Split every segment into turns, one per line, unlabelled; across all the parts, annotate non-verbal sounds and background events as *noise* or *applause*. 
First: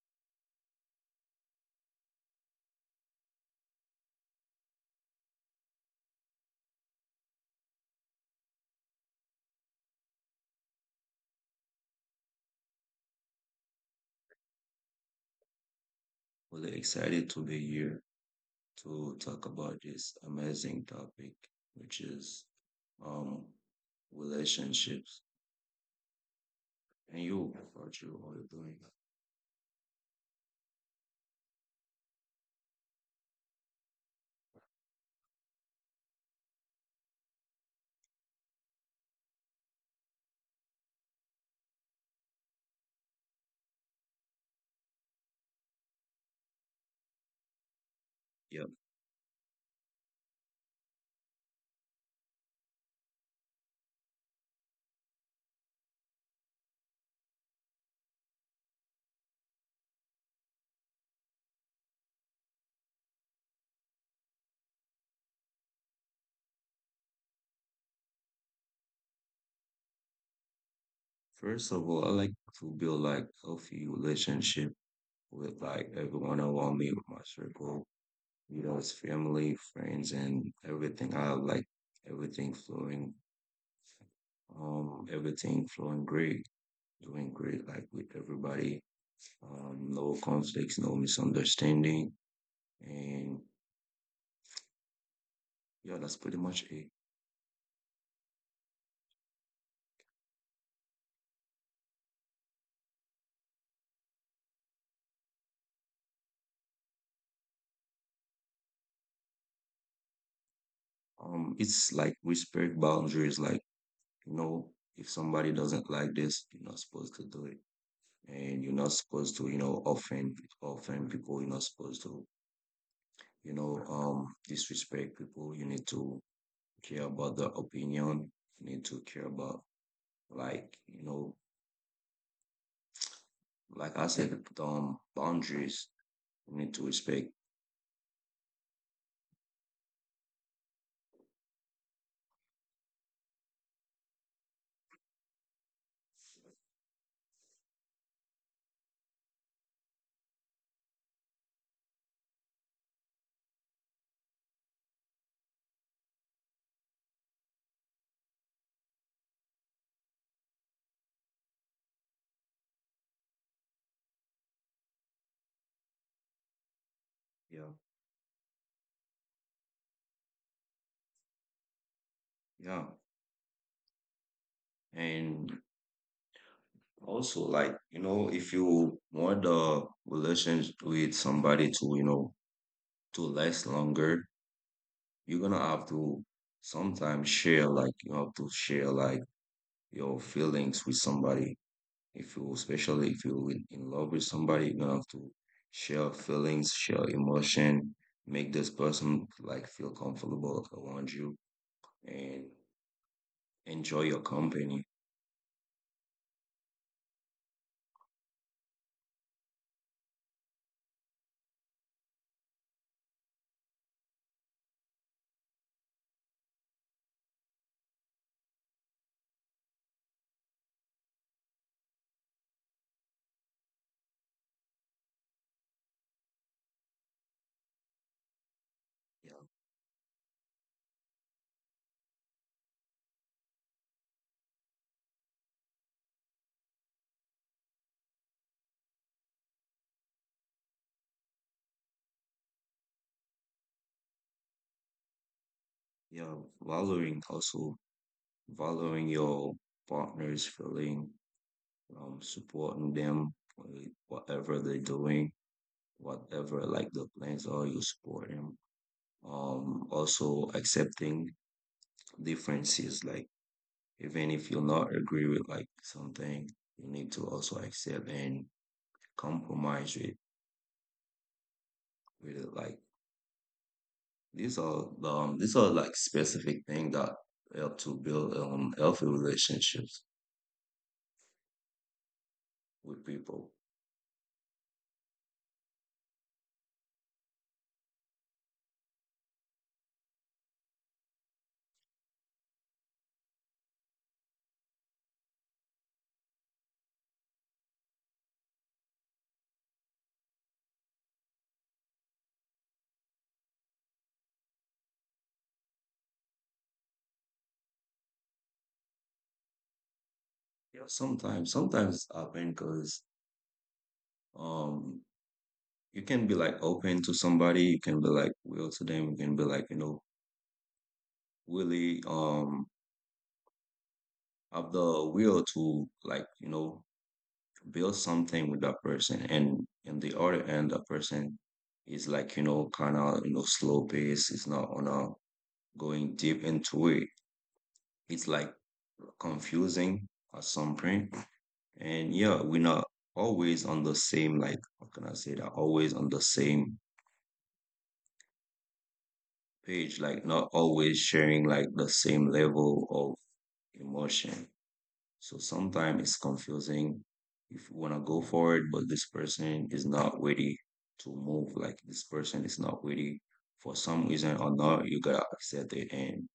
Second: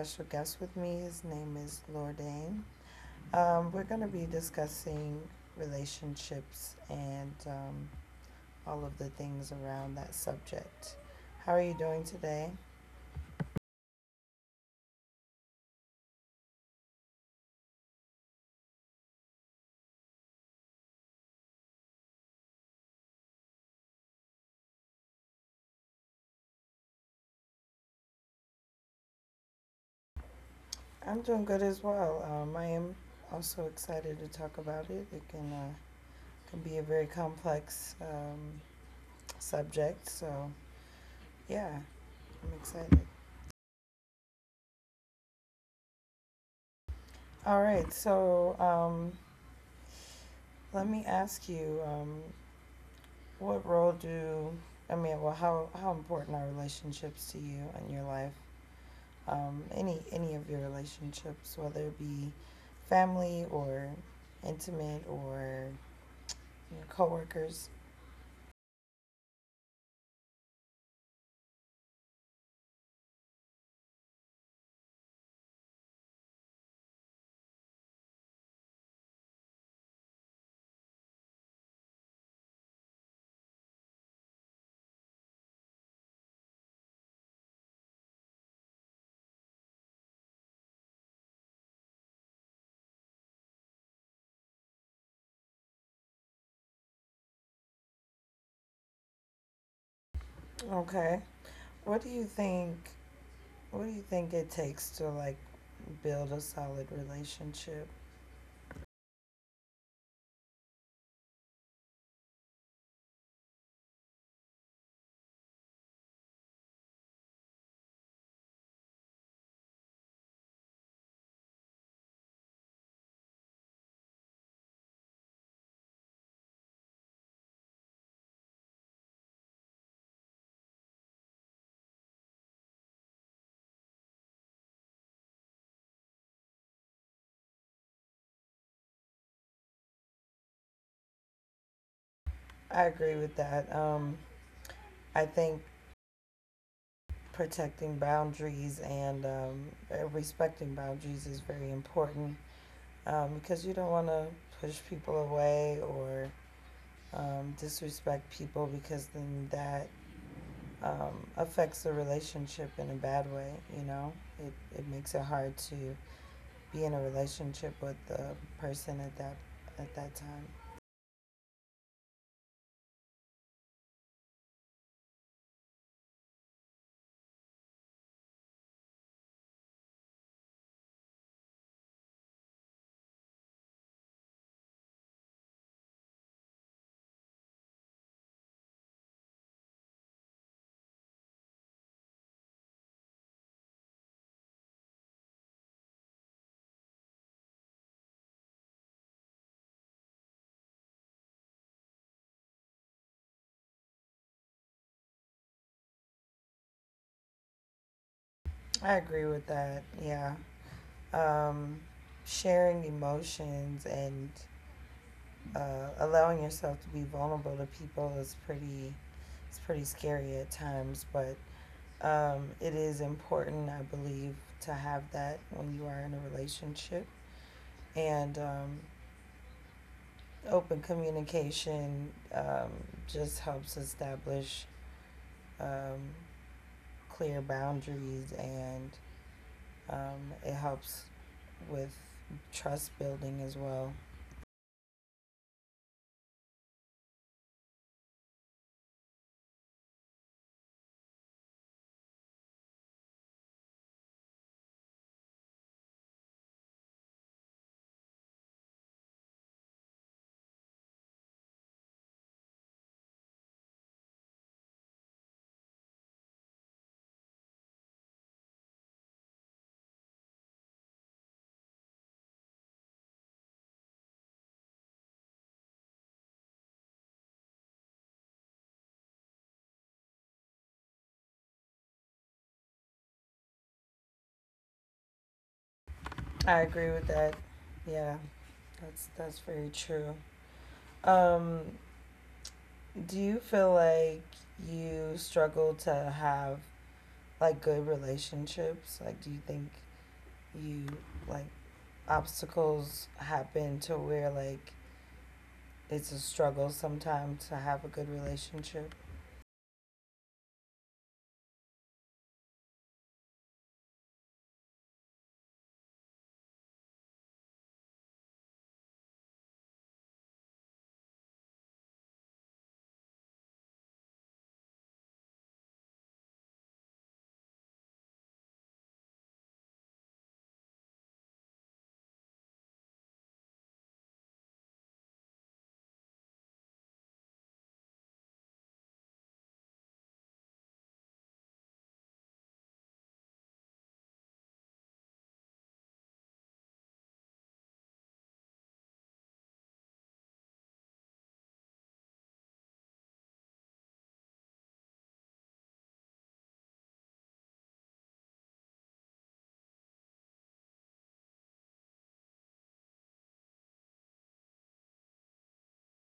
special guest with me. His name is Lordaine. We're going to be discussing relationships and all of the things around that subject. How are you doing today?
We're excited to be here to talk about this amazing topic, which is um relationships. And you, what you are doing?
I'm doing good as well. I am also excited to talk about it. It can be a very complex subject. So yeah, I'm excited. All right,
Yep.
so let me ask you, what role do? Well, how important are relationships to you in your life? Any of your relationships, whether it be family or intimate or your coworkers.
First of all, I like to build like healthy relationship with like everyone around me, with my circle, you know, it's family, friends, and everything. I like everything flowing, everything flowing great, doing great, like with everybody. No conflicts, no misunderstanding. And yeah, that's pretty much it.
Okay, what do you think? What do you think it takes to like build a solid relationship?
It's like respect boundaries. Like, you know, if somebody doesn't like this, you're not supposed to do it. And you're not supposed to, you know, offend people. You're not supposed to, you know, disrespect people. You need to care about their opinion. You need to care about, like, you know, like I said, boundaries. You need to respect.
I agree with that. I think protecting boundaries and respecting boundaries is very important because you don't want to push people away or disrespect people because then that affects the relationship in a bad way. You know, it, it makes it hard to be in a
Yeah.
relationship with the person at that time.
Yeah. And also, like, you know, if you want the relationship with somebody to, you know, to last longer, you're gonna have to sometimes share, like, you have to share, like, your feelings with somebody. If you, especially if you're in love with somebody, you're gonna have to share feelings, share emotion, make this person, like, feel comfortable around you and enjoy your company.
I agree with that. Yeah. Um, Sharing emotions and allowing yourself to be vulnerable to people is pretty scary at times, but it is important, I believe, to have that when you are in a relationship. And open communication just helps establish um, clear boundaries and um, it helps with trust building as well.
Yeah, valuing also, valuing your partner's feeling, supporting them with whatever they're doing, whatever like the plans are, you support them. Also accepting differences, like even if you're not agree with like something, you need to also accept and compromise with it. Like these are like specific things that help to build healthy relationships with people.
I agree with that. Yeah, that's very true. Um, do you feel like you struggle to have like good relationships? Like, do you think you like obstacles happen to where like it's a struggle sometimes to have a good relationship.
Yeah, sometimes it happen because um you can be like open to somebody, you can be like will to them, you can be like, you know, really have the will to, like, you know, build something with that person. And in the other end, that person is like, you know, kinda, you know, slow pace, it's not on a going deep into it. It's like confusing at some point. And yeah, we're not always on the same, like, how can I say that? Always on the same page, like not always sharing like the same level of emotion. So sometimes it's confusing if you want to go forward, but this person is not ready to move. Like this person is not ready for some reason or not, you gotta accept it. And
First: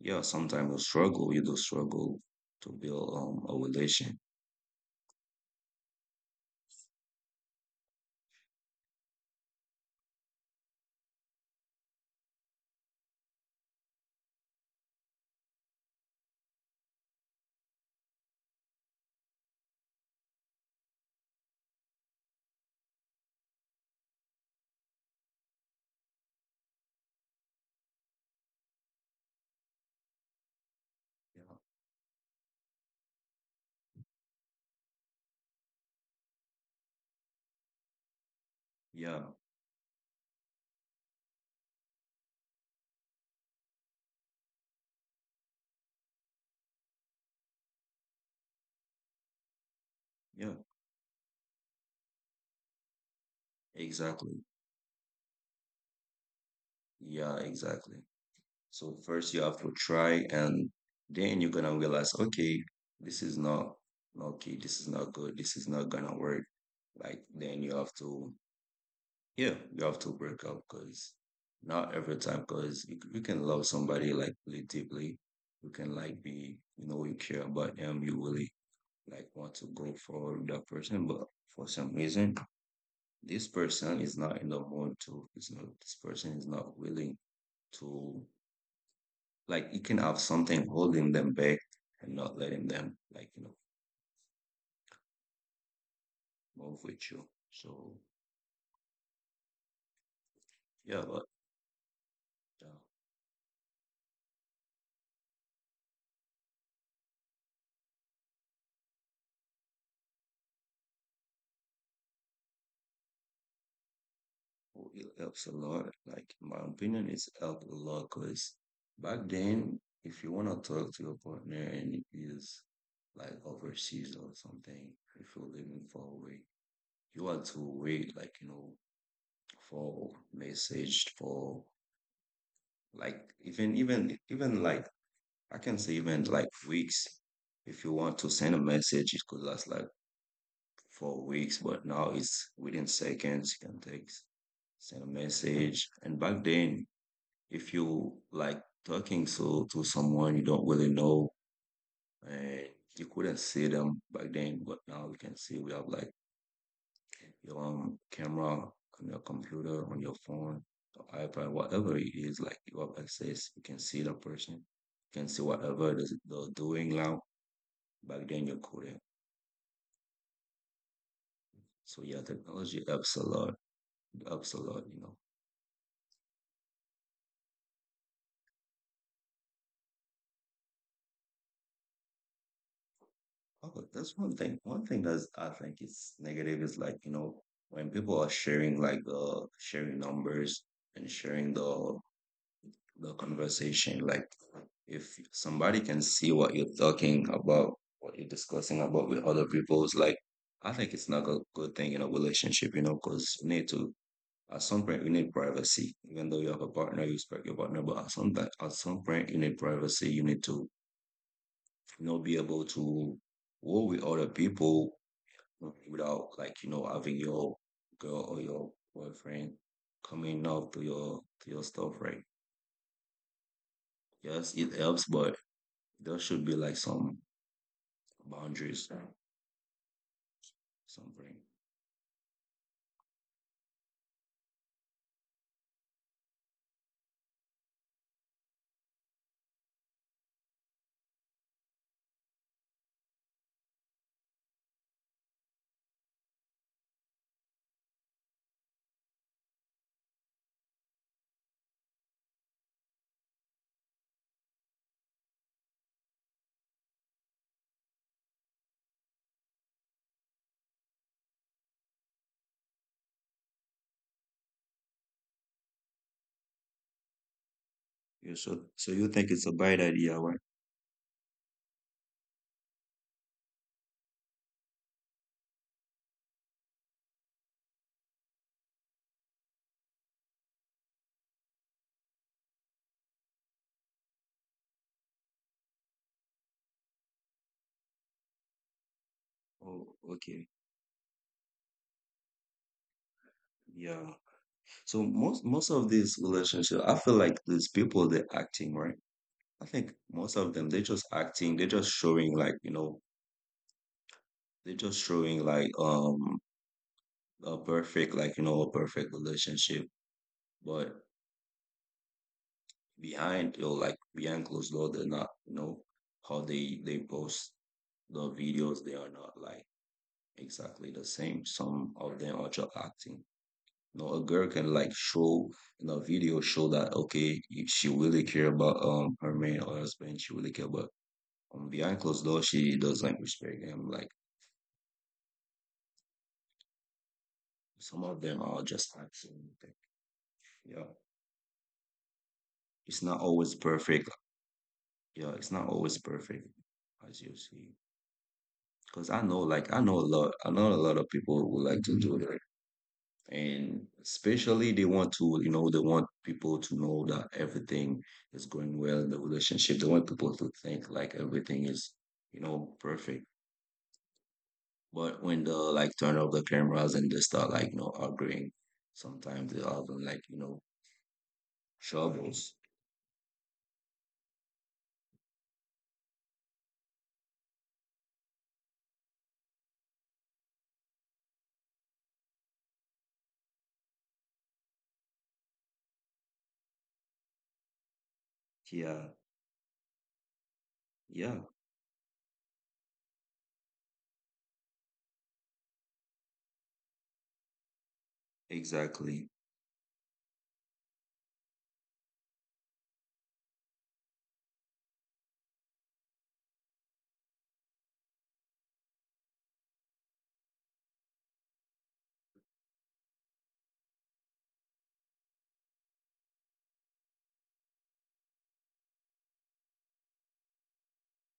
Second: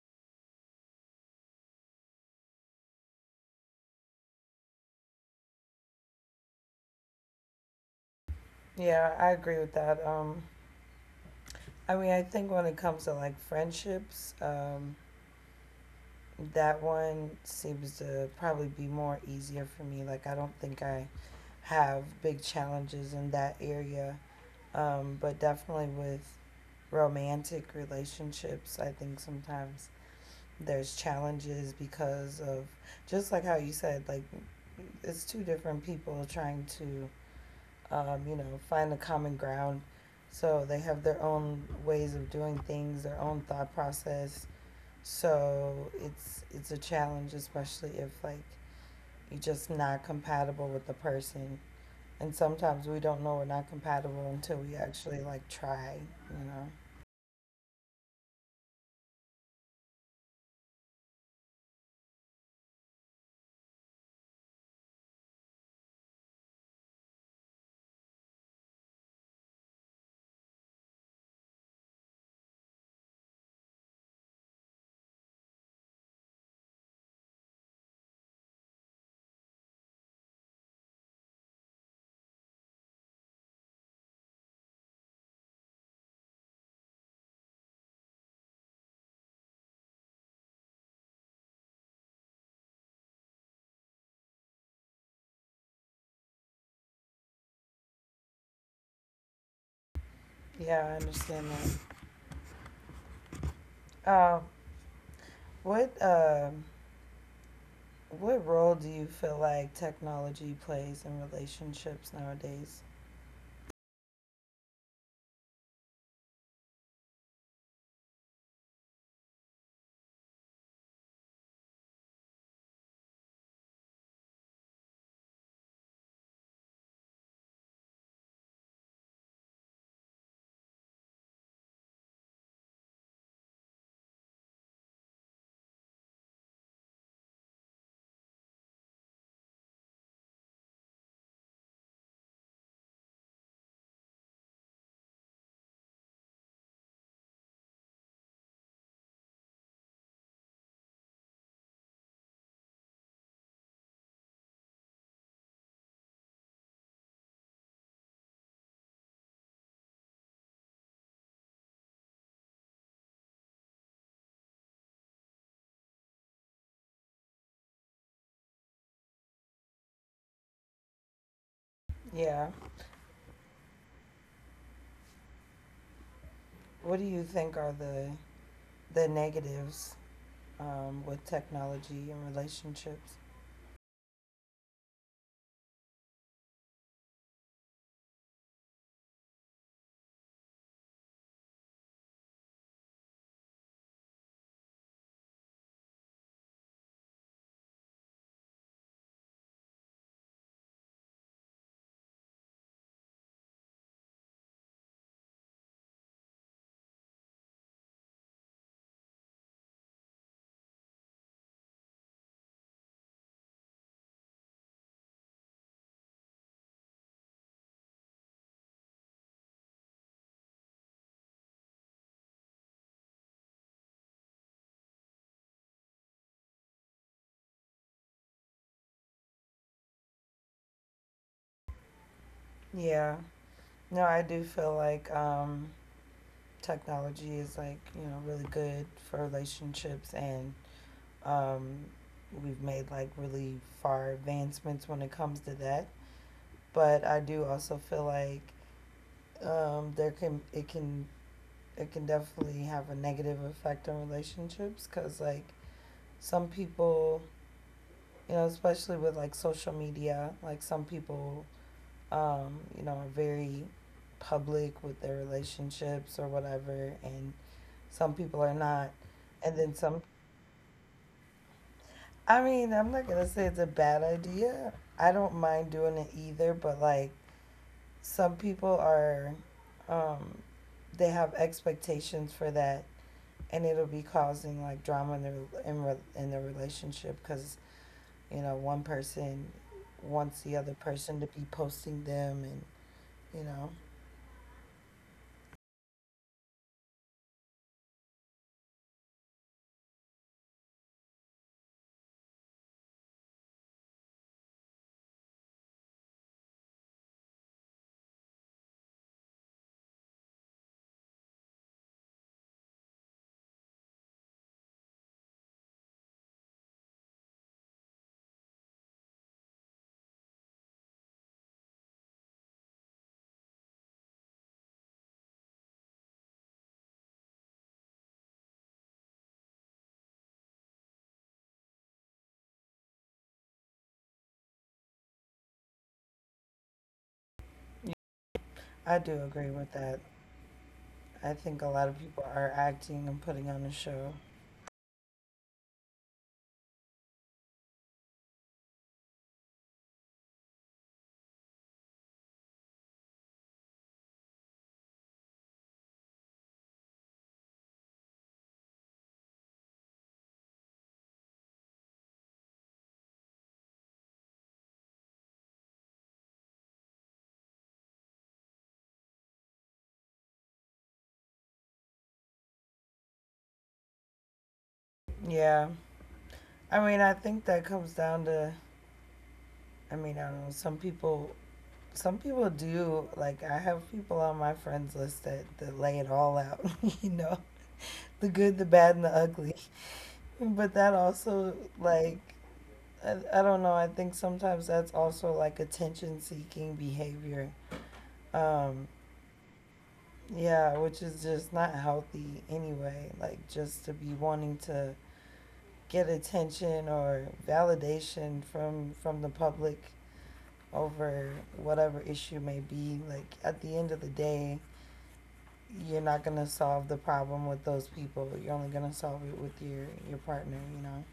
yeah, sometimes you struggle, you do struggle to build a relation.
Yeah, I agree with that. I mean, I think when it comes to like friendships, that one seems to probably be more easier for me. Like, I don't think I have big challenges in that area. But definitely with romantic relationships, I think sometimes there's
Yeah.
challenges because of just like how you said, like it's two different people trying to, you know, find a
Yeah,
common ground. So they have their own ways of doing things, their own thought process. So it's a challenge, especially if like you're just not
yeah,
compatible with the person. And sometimes we don't know we're not compatible
exactly.
until we actually like try, you know.
Yeah, exactly. So first you have to try and then you're gonna realize, okay, this is not okay, this is not good, this is not gonna work. Like then you have to, yeah, you have to break up because not every time because you can love somebody like really deeply. You can like be, you know, you care about them, you really like want to go for that person, but for some reason this person is not in the mood to, is not, this person is not willing to, like, you can have something holding them back and not letting them, like, you know, move with you. So
Yeah, I
yeah, but
understand
uh,
that. Um, what what role do you feel like technology plays in relationships nowadays?
oh, it helps a lot. Like in my opinion, it's helped a lot because back then, if you want to talk to your partner and it is like overseas or something, if you're living far away, you had to wait like, you know, for message for like even like I can say even like weeks. If you want to send a message, it could last like 4 weeks, but now it's within seconds. You can text, send a message. And back then, if you like talking so to someone you don't really know and you couldn't see them back then, but now we can see we have like your own camera on your computer, on your phone, your iPad, whatever it is, like you have access, you can see the person, you can see whatever they're doing now back then your career. So yeah,
Yeah.
technology helps a lot, you know.
What do you think are the negatives with technology and relationships?
Oh, that's one thing. One thing that's I think is negative is like, you know, when people are sharing like sharing numbers and sharing the conversation, like if somebody can see what you're talking about, what you're discussing about with other people, it's like I think it's not a good thing in a relationship, you know, because you need to. At some point, you need privacy, even though you have a partner, you respect your partner. But at some time, at some point, you need privacy. You need to, you know, be able to work with other people without, like, you know, having your girl or your boyfriend coming up to your stuff, right? Yes, it helps, but there should be like some boundaries, something.
Yeah, no, I do feel like technology is like you know really good for relationships, and um, we've made like really far advancements when it comes to that. But I do also feel like there can it can it can definitely have a negative effect on relationships because like some people you know, especially with like social media. Like some people, you know, are very public with their relationships or whatever, and
Yeah,
some
so
people are
so you
not.
think it's a bad
And then
idea,
some,
right?
I mean, I'm not gonna say it's a bad idea. I don't mind doing it either, but like some people are, um, they have expectations for that, and it'll be causing like drama in their in their relationship because you know, one person
Oh, okay.
wants the other person to be posting them, and you know,
Yeah. So most of these relationship, I feel like these people they're acting, right? I think most of them they're just acting, they're just showing like, you know, they're just showing like a perfect like, you know, a perfect relationship. But behind, you know, like behind closed door, they're not, you know, how they post the videos, they are not like exactly the same. Some of them are just acting. You know, a girl can like show in a video show that okay, you- she really care about her man or husband. She really care about, behind closed doors, she doesn't respect them. Like some
yeah.
of them are just
I do
acting, like.
agree with that.
Yeah,
I think a lot of people are
it's not
acting and
always
putting on a
perfect.
show.
Yeah, it's not always perfect, as you see. Because I know, like I know a lot. I know a lot of people who like to do that. And especially they want to, you know, they want people to know that everything is going well in the relationship, they want people to think like everything is, you know, perfect, but when they like turn off the cameras and they start like, you know, arguing, sometimes they have like, you know, troubles.
Yeah. I mean, I think that comes down to, I mean, I don't know, some people. Some people do like I have people on my friends list that, lay it all out, *laughs* you know, the good, the
Yeah,
bad, and the ugly. But that
yeah,
also like I don't know. I think sometimes that's also like attention seeking behavior. Um,
exactly.
yeah, which is just not healthy anyway. Like just to be wanting to get attention or validation from the public over whatever issue may be. Like at the end of the day, you're not gonna solve the problem with those people. You're only gonna solve it with your partner. You know.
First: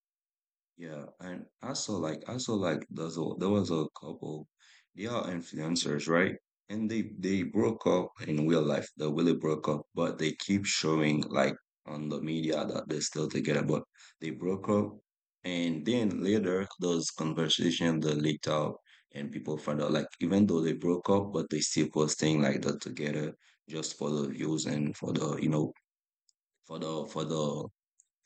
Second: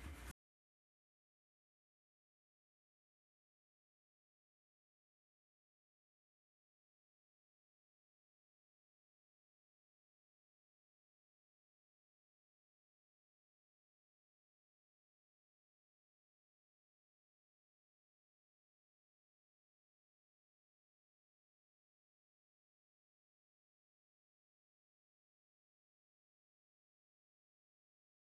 Yeah, and I saw like there's a, there was a couple, they are influencers, right? And they broke up in real life. They really broke up, but they keep showing like on the media that they're still together, but they broke up. And then later, those conversations that leaked out, and people found out like even though they broke up, but they still posting like they're together just for the views and for the, you know, for the for the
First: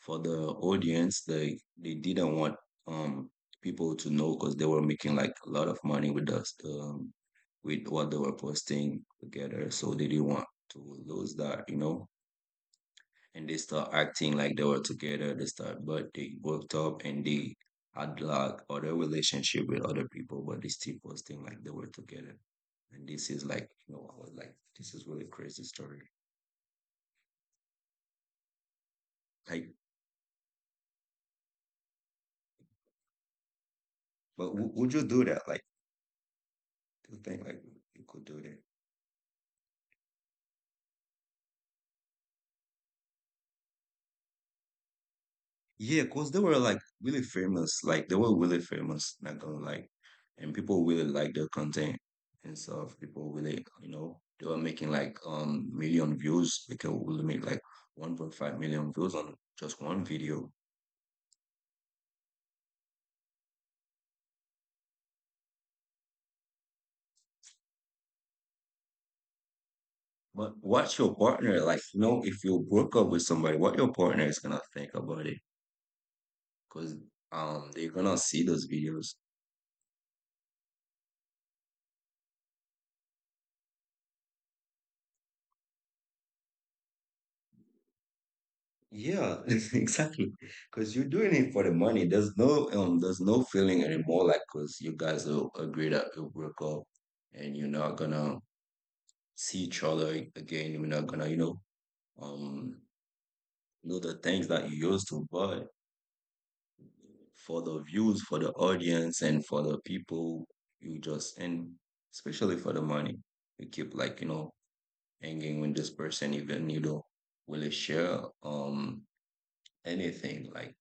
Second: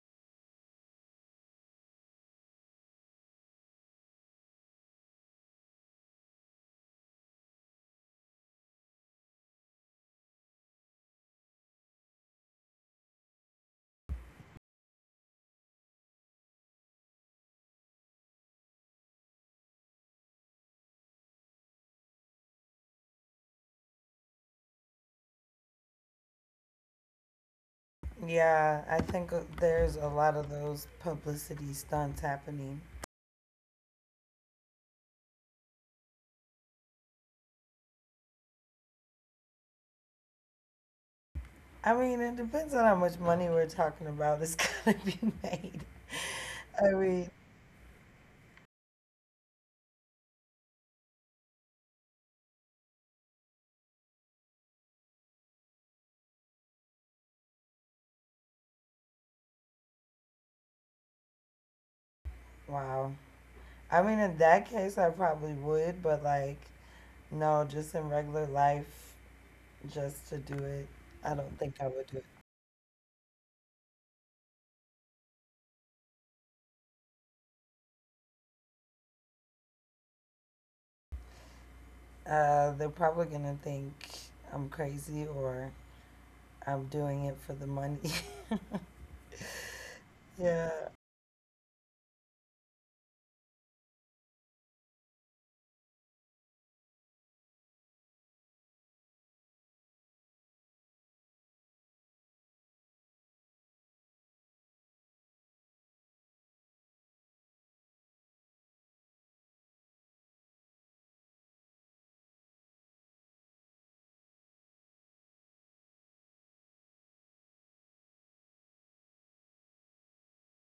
for the audience, they didn't want um people to know because they were making like a lot of money with us, with what they were posting together, so they didn't want to lose that, you know. And they start acting like they were together, they start but they worked up and they had like other relationship with other people, but they still posting like they were together. And this is like, you know, I was like this is really crazy story,
Yeah, I think
like.
there's a lot of those publicity stunts happening.
But would you do that, like, do you think like you could do that?
I mean, it depends on how much money we're talking about is *laughs* gonna be
Yeah,
made.
because they were like really
I mean,
famous. Like they were really famous, not gonna lie, and people really like their content and stuff. People really, you know, they were making like million views. They could really make like 1.5 million views on just one video.
wow. I mean, in that case, I probably would, but like, no, just in regular life,
But what's
just to
your
do it,
partner like? You
I
know,
don't think
if
I
you
would do it.
broke up with somebody, what your partner is gonna think about it? Because they're gonna see those videos.
They're probably gonna think I'm crazy or I'm doing it for the money. *laughs*
Yeah, *laughs* exactly.
Yeah,
Because you're doing it for the money. There's no feeling anymore. Like, cause you guys will agree that you'll break up, and you're not gonna see each other again. You're not gonna, you um, know the things that you used to. But for the views, for the audience, and for the people, you just and especially for the money, you keep like, you know, hanging with this person, even you don't really share anything like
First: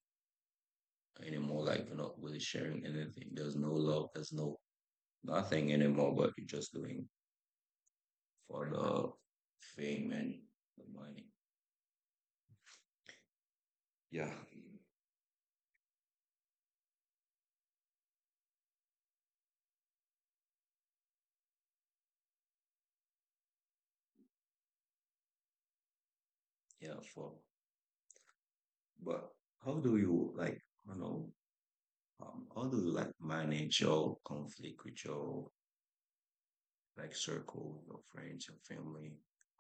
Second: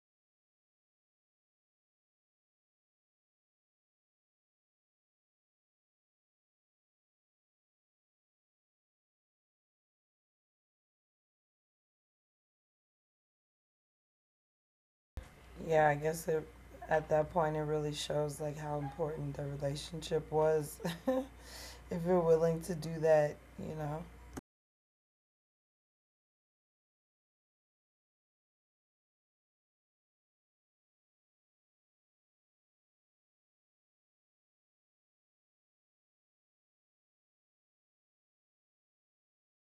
anymore. Like you're not really sharing anything. There's no love. There's no nothing anymore. But you're just doing for the fame and the money. Yeah,
yeah, I guess it, at that point, it really shows like how important the relationship was. *laughs* If you're willing to do that, you know.
yeah. For but how do you like? You know, how do you like manage your conflict with your like circle, your friends, your family?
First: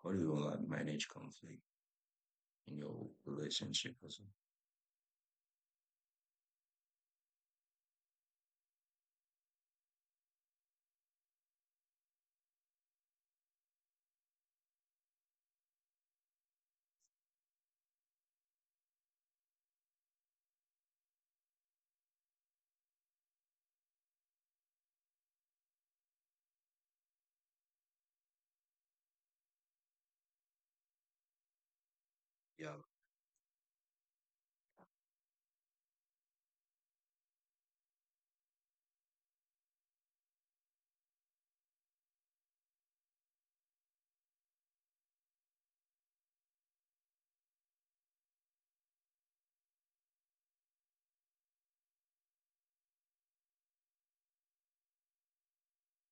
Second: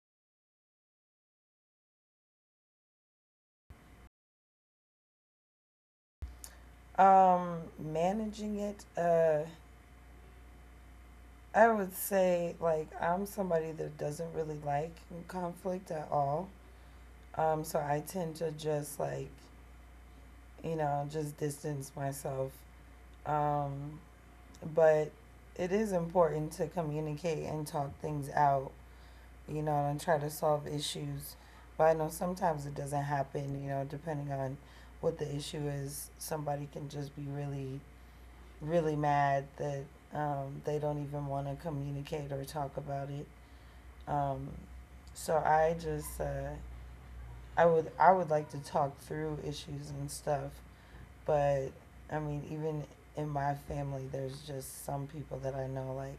How do you like manage conflict in your relationship? Also?
Um, managing it, I would say, like, I'm somebody that doesn't really like conflict at all. So I tend to just, like, you know, just distance myself. Um, but it is important to communicate and talk things out, you know, and try to solve issues. But I know sometimes
Yeah,
it doesn't happen, you know, depending on what the issue is. Somebody can just be really, really mad that they don't even want to communicate or talk about it. Um, so I would like to talk through issues and stuff, but I mean even in my family, there's just some people that I know like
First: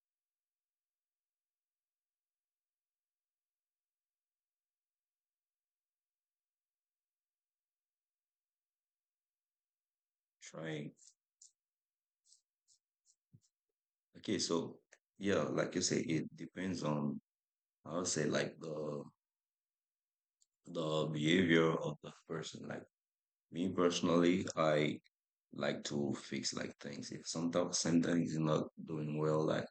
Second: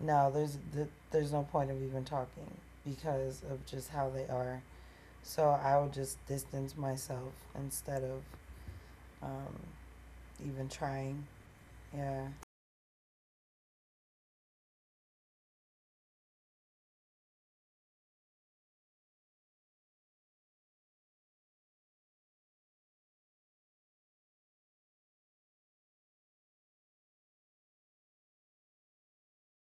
no, there's there's no point of even talking because of just how they are. So I would just distance myself instead of um, even
trying.
trying. Yeah.
Okay, so yeah, like you say, it depends on. I would say like the behavior of the person. Like me personally, I like to fix like things. If sometimes something is not doing well, like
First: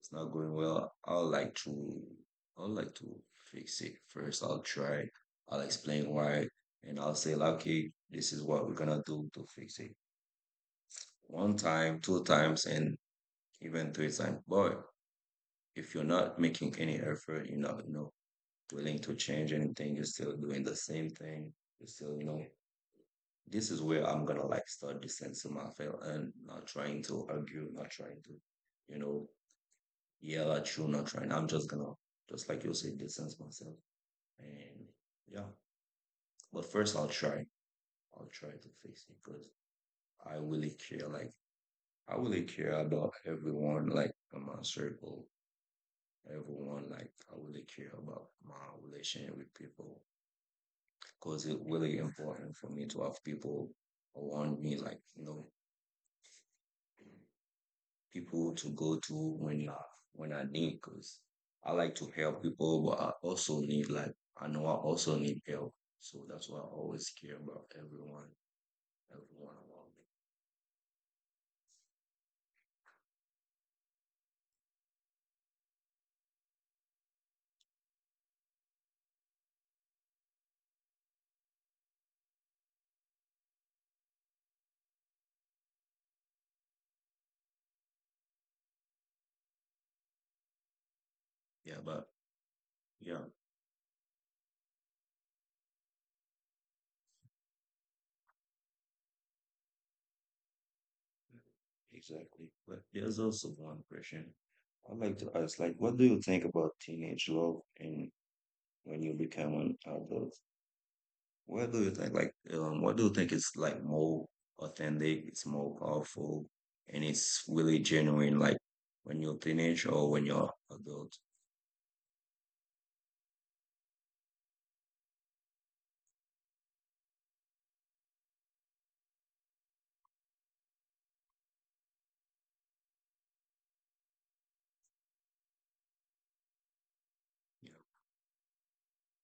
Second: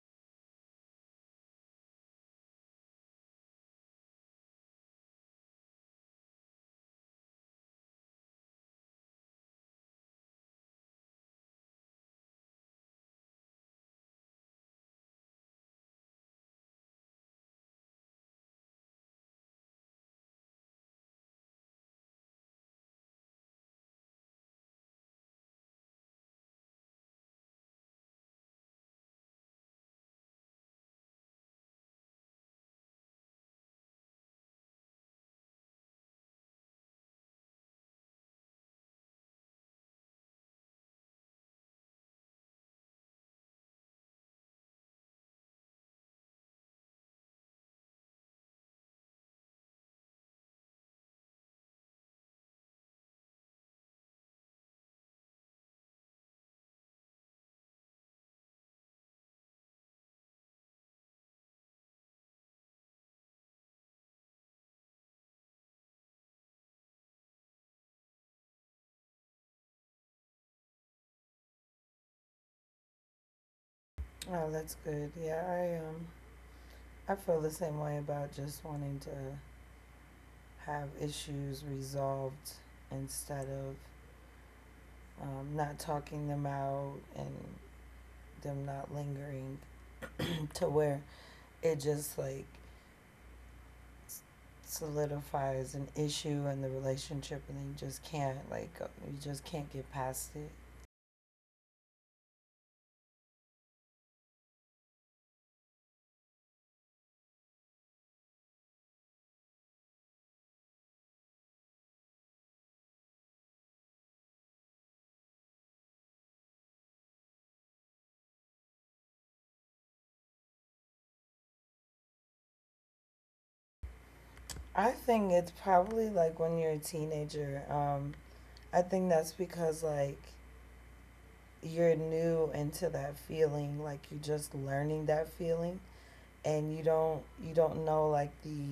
it's not going well, I'll like to fix it first. I'll try. I'll explain why, and I'll say, like, okay, this is what we're gonna do to fix it. One time, two times, and even three times. But if you're not making any effort, you're not, willing to change anything. You're still doing the same thing. You're still, you know, This is where I'm gonna like start distancing myself and not trying to argue, not trying to, you know, yell at you, not trying. I'm just gonna, just like you say, distance myself. And yeah, but first I'll try. I'll try to fix it because I really care. Like, I really care about everyone, like in my circle, everyone. Like, I really care about my relationship with people because it's really important for me to have people around me, like, people to go to when I need because I like to help people, but I also need like I know I also need help. So that's why I always care about everyone, everyone around me.
Oh, that's good. Yeah, I feel the same way about just wanting to have issues resolved instead of not talking them out and them not lingering to where
Yeah,
it
but
just like
yeah,
solidifies an issue in the relationship and then you just can't like you just can't get past it.
exactly. But there's also one question I like to ask, like, what do you think about teenage love and when you become an adult? What do you think? Like, what do you think is like more authentic? It's more powerful, and it's really genuine. Like when you're teenage or when you're adult.
I think it's probably like when you're a teenager. I think that's because like you're new into that feeling like you're just learning that feeling, and you
Yeah.
don't know like the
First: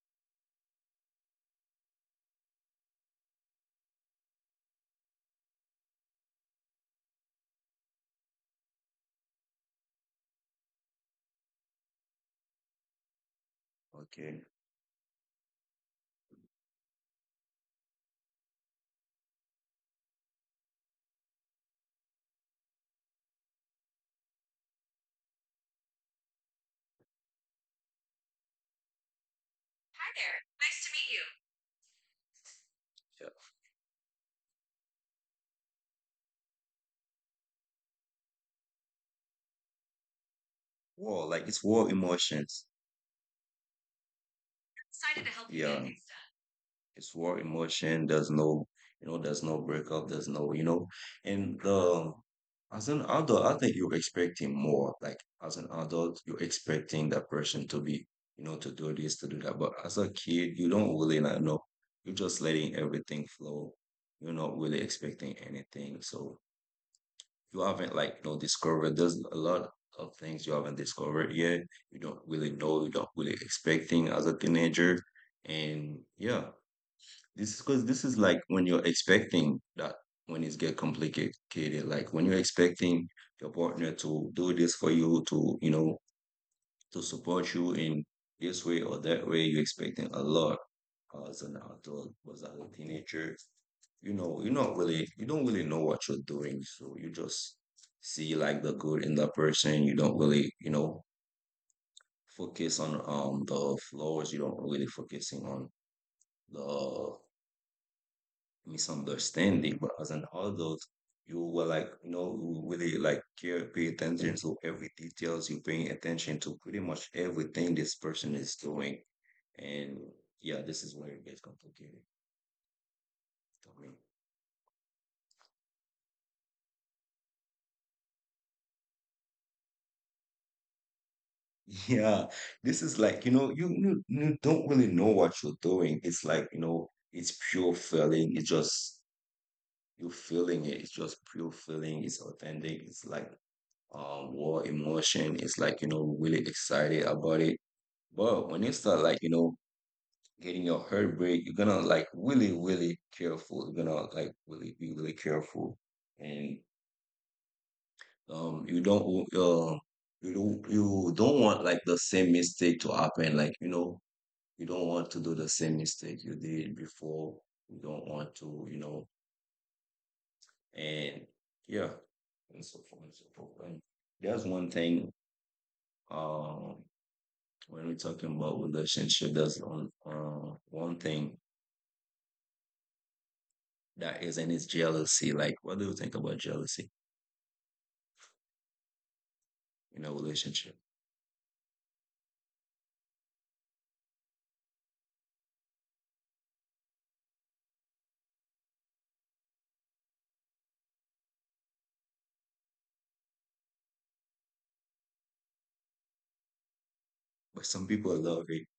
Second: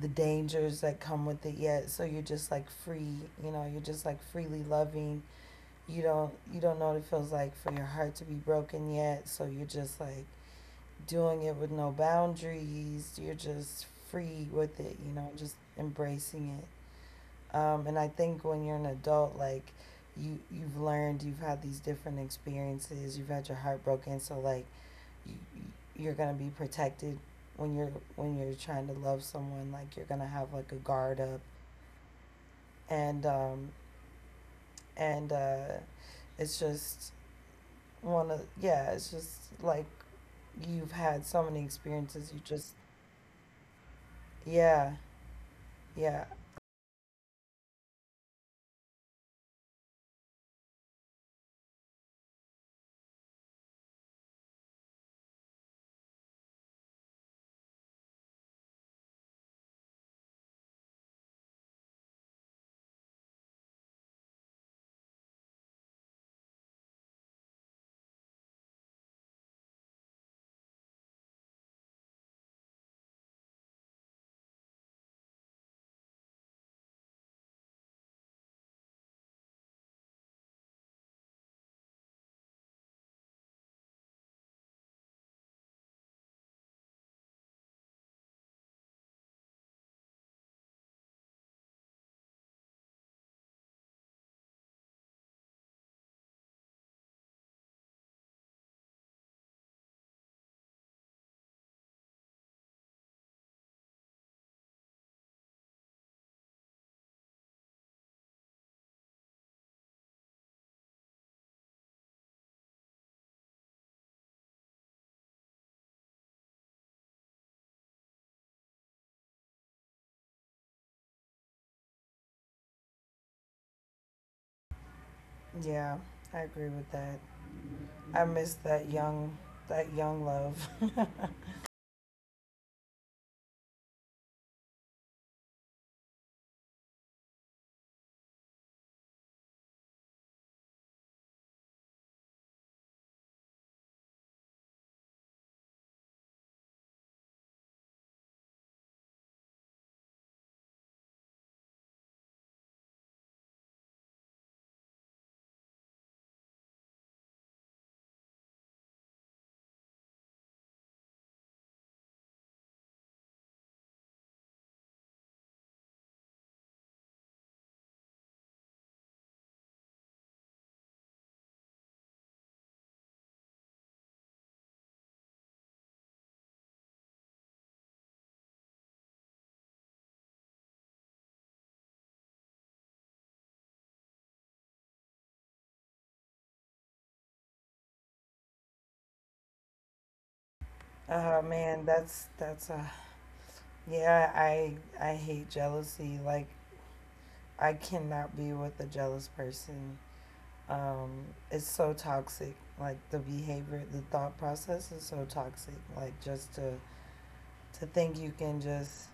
the dangers that come with it yet, so you're just like free, you know, you're just like freely loving. You don't know what it feels like for your heart to be broken yet, so you're just like doing it with no boundaries. You're just free
Okay.
with it, you know, just embracing it. And I think when you're an adult, like you've learned, you've had these different experiences, you've had your heart broken, so like you, you're gonna be protected when you're trying to love someone. Like you're gonna have like a guard up, and
Yeah.
and uh, it's just one of yeah, it's just like you've had so many
Wow. Like it's raw
experiences. You just
emotions.
yeah
Excited to help you.
yeah
Yeah. It's war in motion. There's no, there's no breakup. There's no, and the as an adult, I think you're expecting more. Like as an adult, you're expecting that person to be, to do this, to do that. But as a kid, you don't really not know. You're just letting everything flow. You're not really expecting anything. So you haven't like, discovered. There's a lot of things you haven't discovered yet. You don't really know. You don't really expecting as a teenager. And yeah, this because this is like when you're expecting that when it's get complicated, like when you're expecting your partner to do this for you, to to support you in this way or that way, you're expecting a lot as an adult, was as a teenager. You know, you're not really, you don't really know what you're doing, so you just see like the good in that person. You don't really, focus on the flaws. You don't really focusing on the misunderstanding. But as an adult, you will like, you really like care, pay attention to every details. You paying attention to pretty much everything this person is doing. And yeah, this is where it gets complicated for me. *laughs*
yeah. I agree with that. I miss that young love. *laughs*
Yeah, this is like, you don't really know what you're doing. It's like, it's pure feeling. It's just you feeling it. It's just pure feeling. It's authentic. It's like raw emotion. It's like, really excited about it. But when you start like, getting your heart break, you're gonna like really, really careful. You're gonna like really be really careful. And you don't you don't want like the same mistake to happen. Like, you don't want to do the same mistake you did before. You don't want to, and yeah, and so forth and so forth. And there's one thing. Um when we're talking about relationship, that's one one thing that is, and it's jealousy. Like, what do you think about jealousy in a relationship?
Oh man, that's yeah, I hate jealousy. Like I cannot be with a jealous person. Um it's so toxic. Like the behavior, the thought process is so toxic. Like just to
But
think
some
you
people
can
love it.
just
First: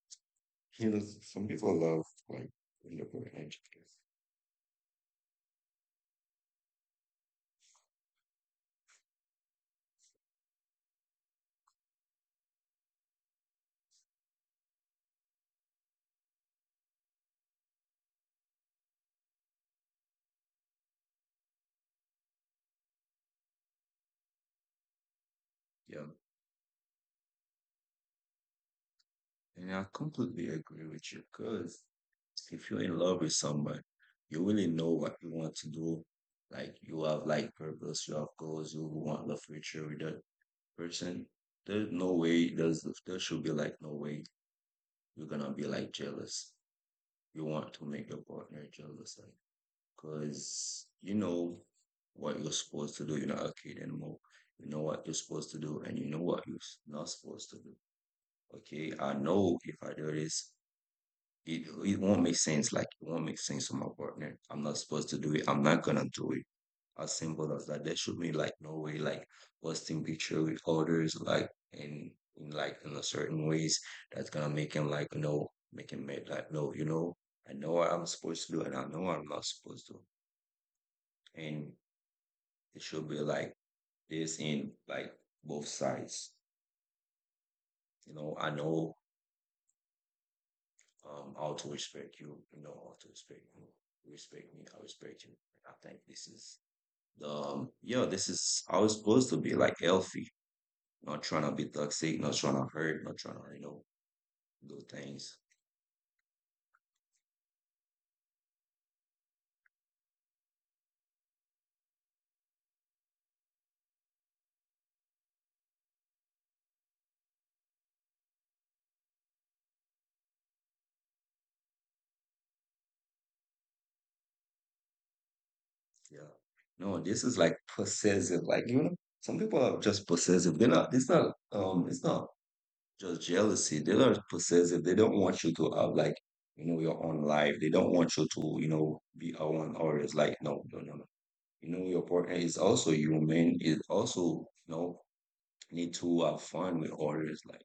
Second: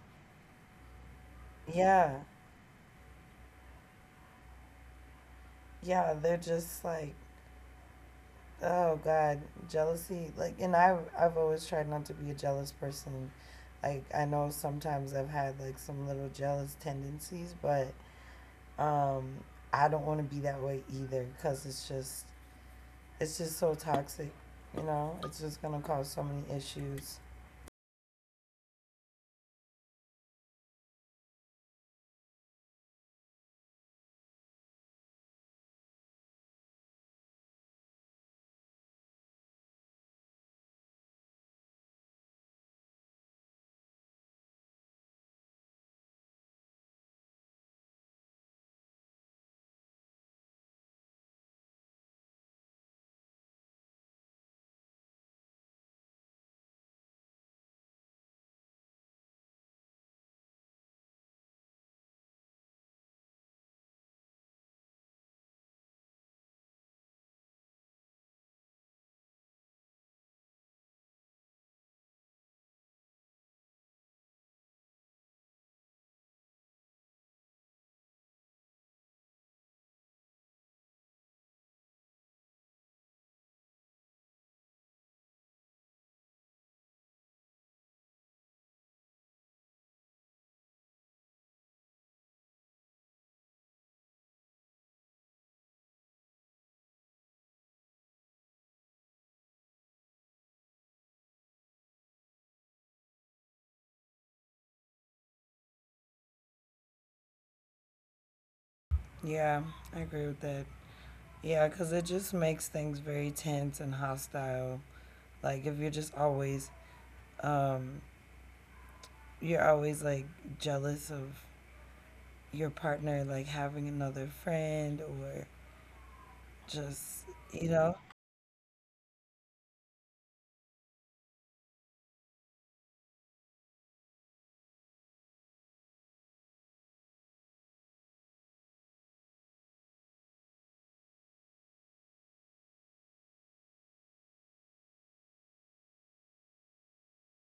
You know, some people love
yeah.
like relationship.
Yeah, they're just like oh god, jealousy. Like and I have I've always tried not to be a jealous person. Like I know sometimes I've had like some little jealous tendencies, but Um, I don't want to be that way either because it's just so toxic. You know, it's just gonna cause
Yeah,
so many issues.
and I completely agree with you because if you're in love with someone, you really know what you want to do. Like, you have like purpose, you have goals, you want the future with that person. There's no way. There should be like no way you're gonna be like jealous. You want to make your partner jealous, like, cause you know what you're supposed to do. You're not a kid anymore. You know what you're supposed to do, and you know what you're not supposed to do. Okay, I know if I do this, it won't make sense. Like, it won't make sense to my partner. I'm not supposed to do it. I'm not gonna do it as simple as that. There should be like no way like posting picture with others like in in a certain ways that's gonna make him like no make him mad like no you know I know what I'm supposed to do and I know what I'm not supposed to and it should be like this in like both sides. You know, I know how to respect you, you know how to respect you. You respect me, I respect you. I think this is the yeah, this is how it's supposed to be like healthy. Not trying to be toxic, not trying to hurt, not trying to, do things.
Yeah, I agree with that. Yeah, because it just makes things very tense and hostile. Like if you're just always, um, you're always like jealous of your partner, like having another friend or
Yeah. No, this is
just,
like
you know.
possessive. Like, some people are just possessive. They're not, it's not, it's not just jealousy. They are possessive. They don't want you to have like, your own life. They don't want you to, be around others. Like, no, no, no, no. You know, your partner is also human, is also, need to have fun with others. Like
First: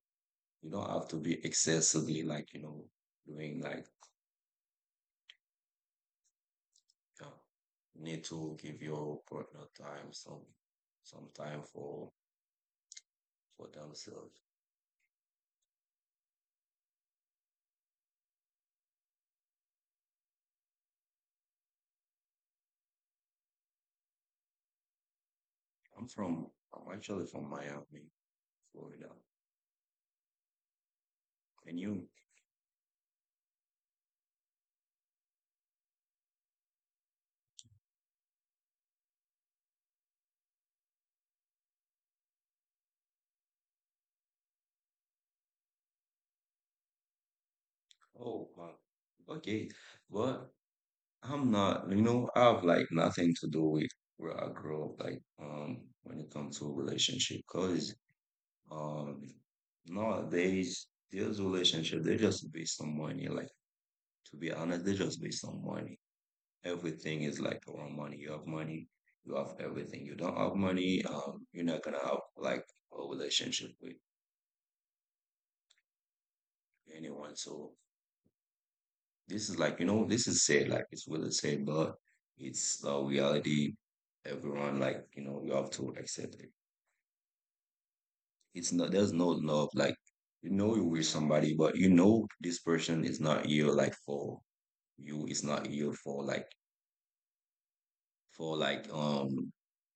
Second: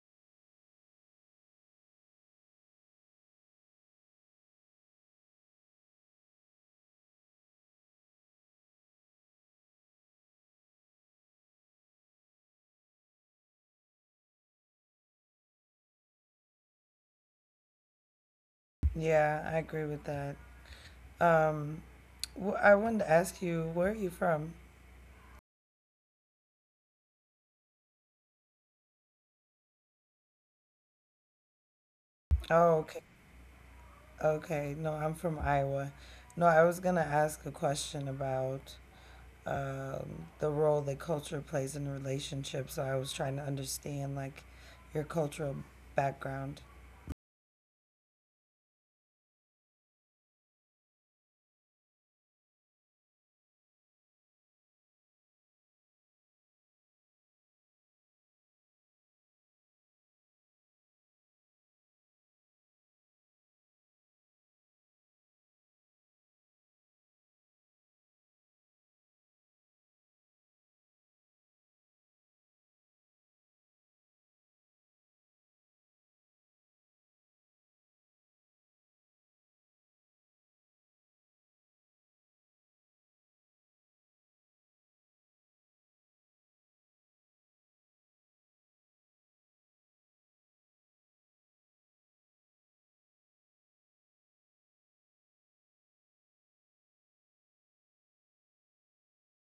you don't have to be excessively like doing like uh, you need to give your partner time some time for themselves.
Yeah, I agree with that. Um, I wanted to ask you, where are you from?
I'm from I'm actually from Miami, Florida, and you?
Oh, okay. Okay, no, I'm from Iowa. No, I was going to ask a question about the role that culture plays in relationships. So I was trying to understand like your cultural background.
Oh wow, okay, but I'm not. You know, I have like nothing to do with where I grew up. Like when it comes to relationship, cause Um, nowadays, these relationships, they're just based on money. Like, to be honest, they're just based on money. Everything is like around money. You have money, you have everything. You don't have money, you're not gonna have like a relationship with anyone. So this is like, this is said, like it's really said, but it's the reality. Everyone, like, you have to accept it. It's not there's no love. Like you know you're with somebody, but you know this person is not here like for you. It's not here for like for like um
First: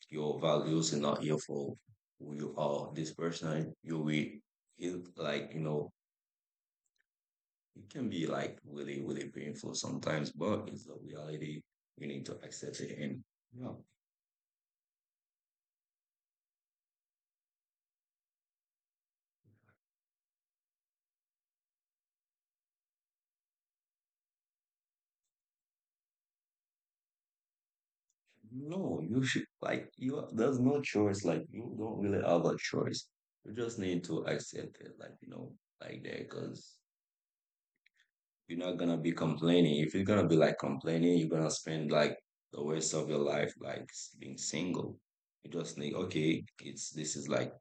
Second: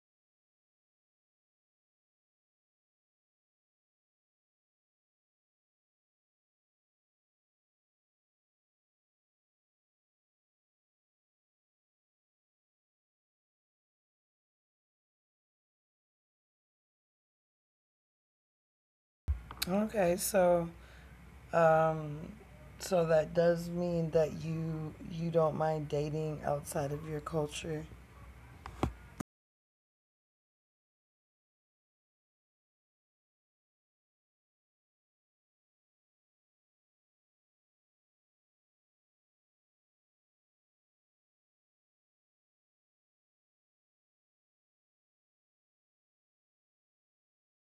your values and not here for who you are. This person you're with it like, it can be like really, really painful sometimes, but it's the reality. You need to accept it and yeah.
Okay, so um, so that does mean that you don't mind dating outside of your culture.
No, you should like you. There's no choice. Like you don't really have a choice. You just need to accept it. Like you know, like that, because you're not gonna be complaining. If you're gonna be like complaining, you're gonna spend like the rest of your life like s- being single. You just think, okay, it's this is like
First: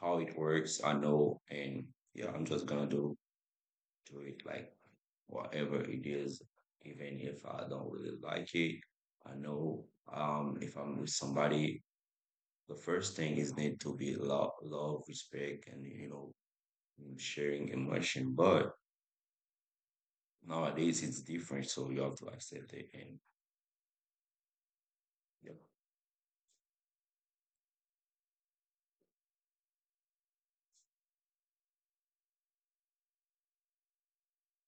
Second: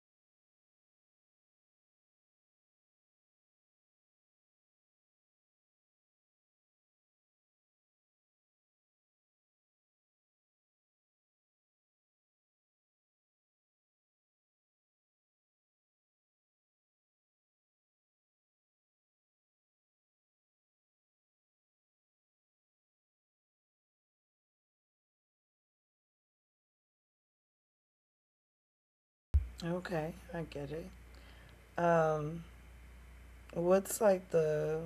how it works. I know, and yeah, I'm just gonna do it like whatever it is, even if I don't really like it. I know if I'm with somebody the first thing is need to be love, love, respect, and sharing emotion. But nowadays it's different, so you have to accept it. And yeah,
Okay, I get it. Um, what's like the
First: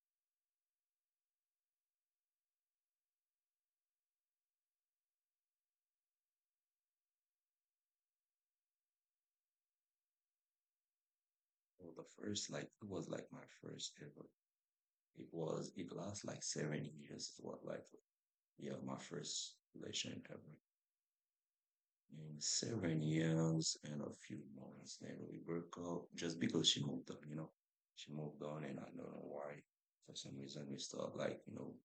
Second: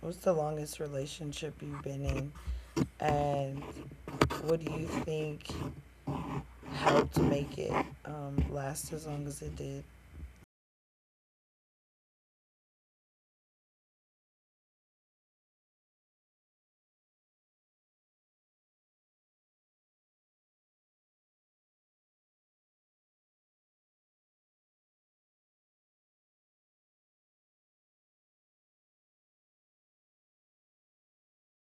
what's the longest relationship you've been in, and what do you think helped make it last as long as it did?
well, the first like it was like my first ever. It was it lasts like 7 years. It was like yeah, my first relation ever. In 7 years and a few months, then we broke up just because she moved on. You know, she moved on, and I don't know why. For some reason, we start like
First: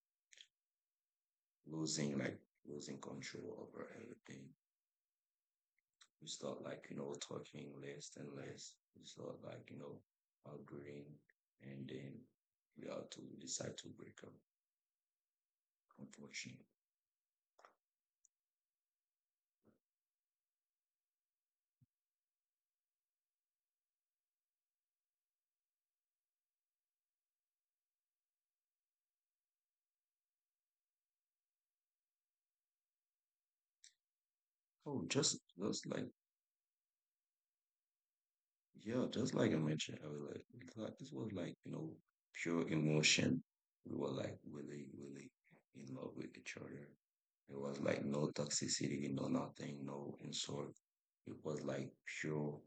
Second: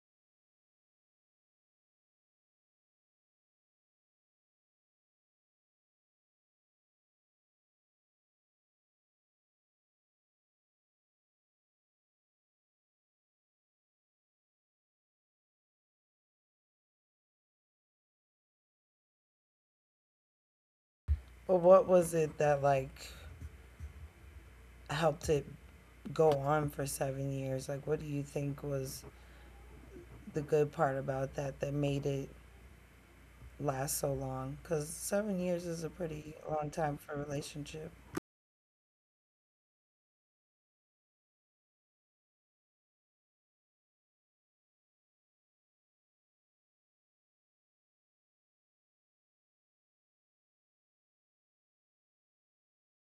losing like losing control over everything. You start like, talking less and less. You start like, agreeing and then we have to decide to break up, unfortunately.
But what was it that like helped it go on for 7 years? Like, what do you think was the good part about that that made it last so long? Because seven
Oh,
years is a
just
pretty
like
long time for a relationship.
yeah, just like I mentioned earlier, like, it's like- this was like, pure emotion. We were like really, really in love with each other. It was like no toxicity, no nothing, no insult. It was like pure,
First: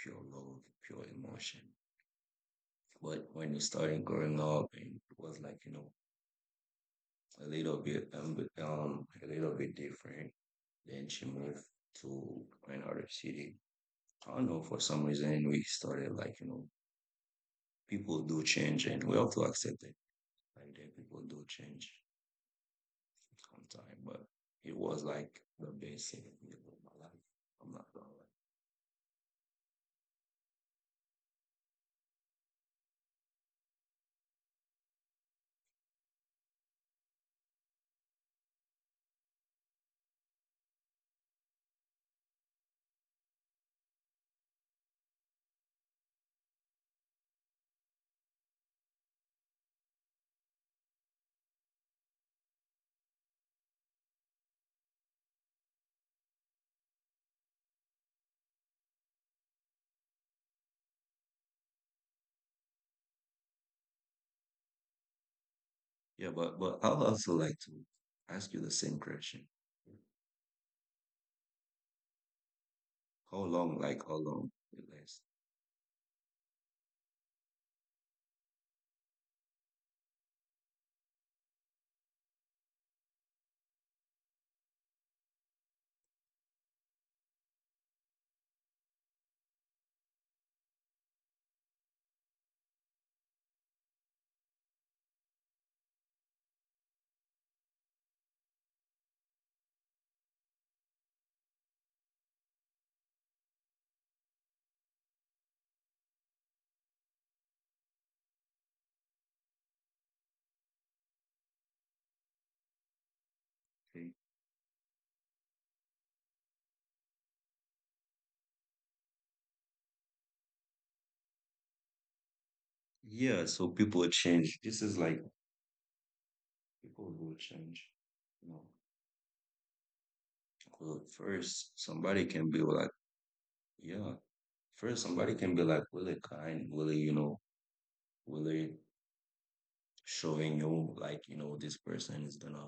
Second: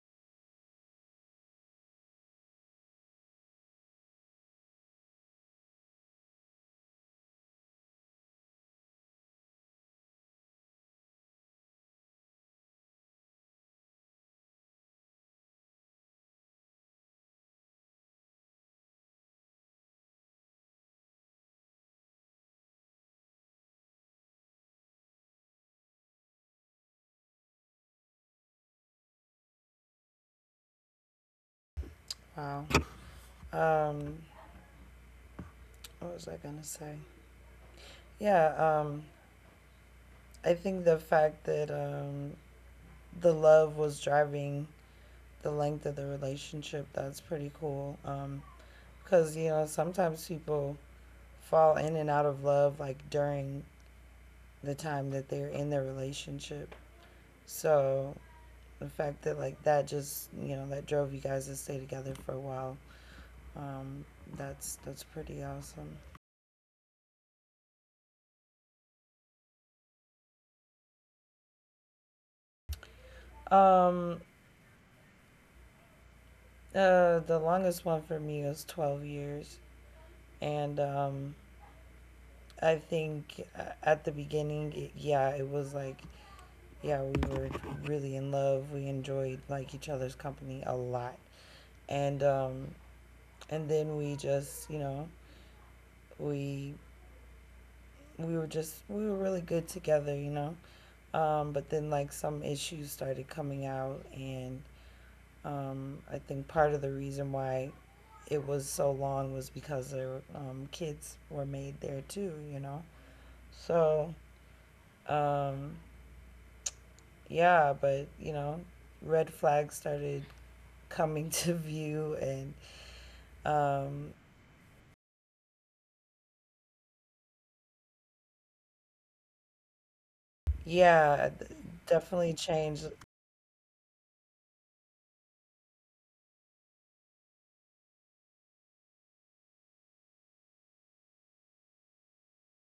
pure love, pure emotion. But when you started growing up, and it was like, a little bit, um, a little bit different. Then she moved to another city. I don't know, for some reason, we started like, people do change and we have to accept it. Like that people do change on time. But it was like the best thing of my life. I'm not gonna lie.
Wow. Um, what was I gonna say? Yeah. Um, I think the fact that the love was driving the length of the relationship, that's pretty cool. Because you know sometimes people fall in and out of love like during the time that they're in their relationship. So the fact that like that just you know that drove you guys to stay together for a while, um, that's pretty awesome.
Yeah, but I'd also like to ask you the same question. How long, like
Um,
how long it lasts?
the longest one for me was 12 years, and I think at the beginning, yeah, it was like yeah we were really in love. We enjoyed like each other's company a lot, and and then we just you know we we were just we were really good together, you know. But then like some issues started coming out, and I think part of the reason why it was so long was because their kids were made there too, you know. So
Okay.
um, yeah, but you know, red flags started coming *laughs* to view, and
Yeah, so
um,
people change. This is like people will change. You know, well,
yeah, it
first
definitely
somebody can be
changed.
like, yeah, first somebody can be like really kind, really, really showing you like you know this person is gonna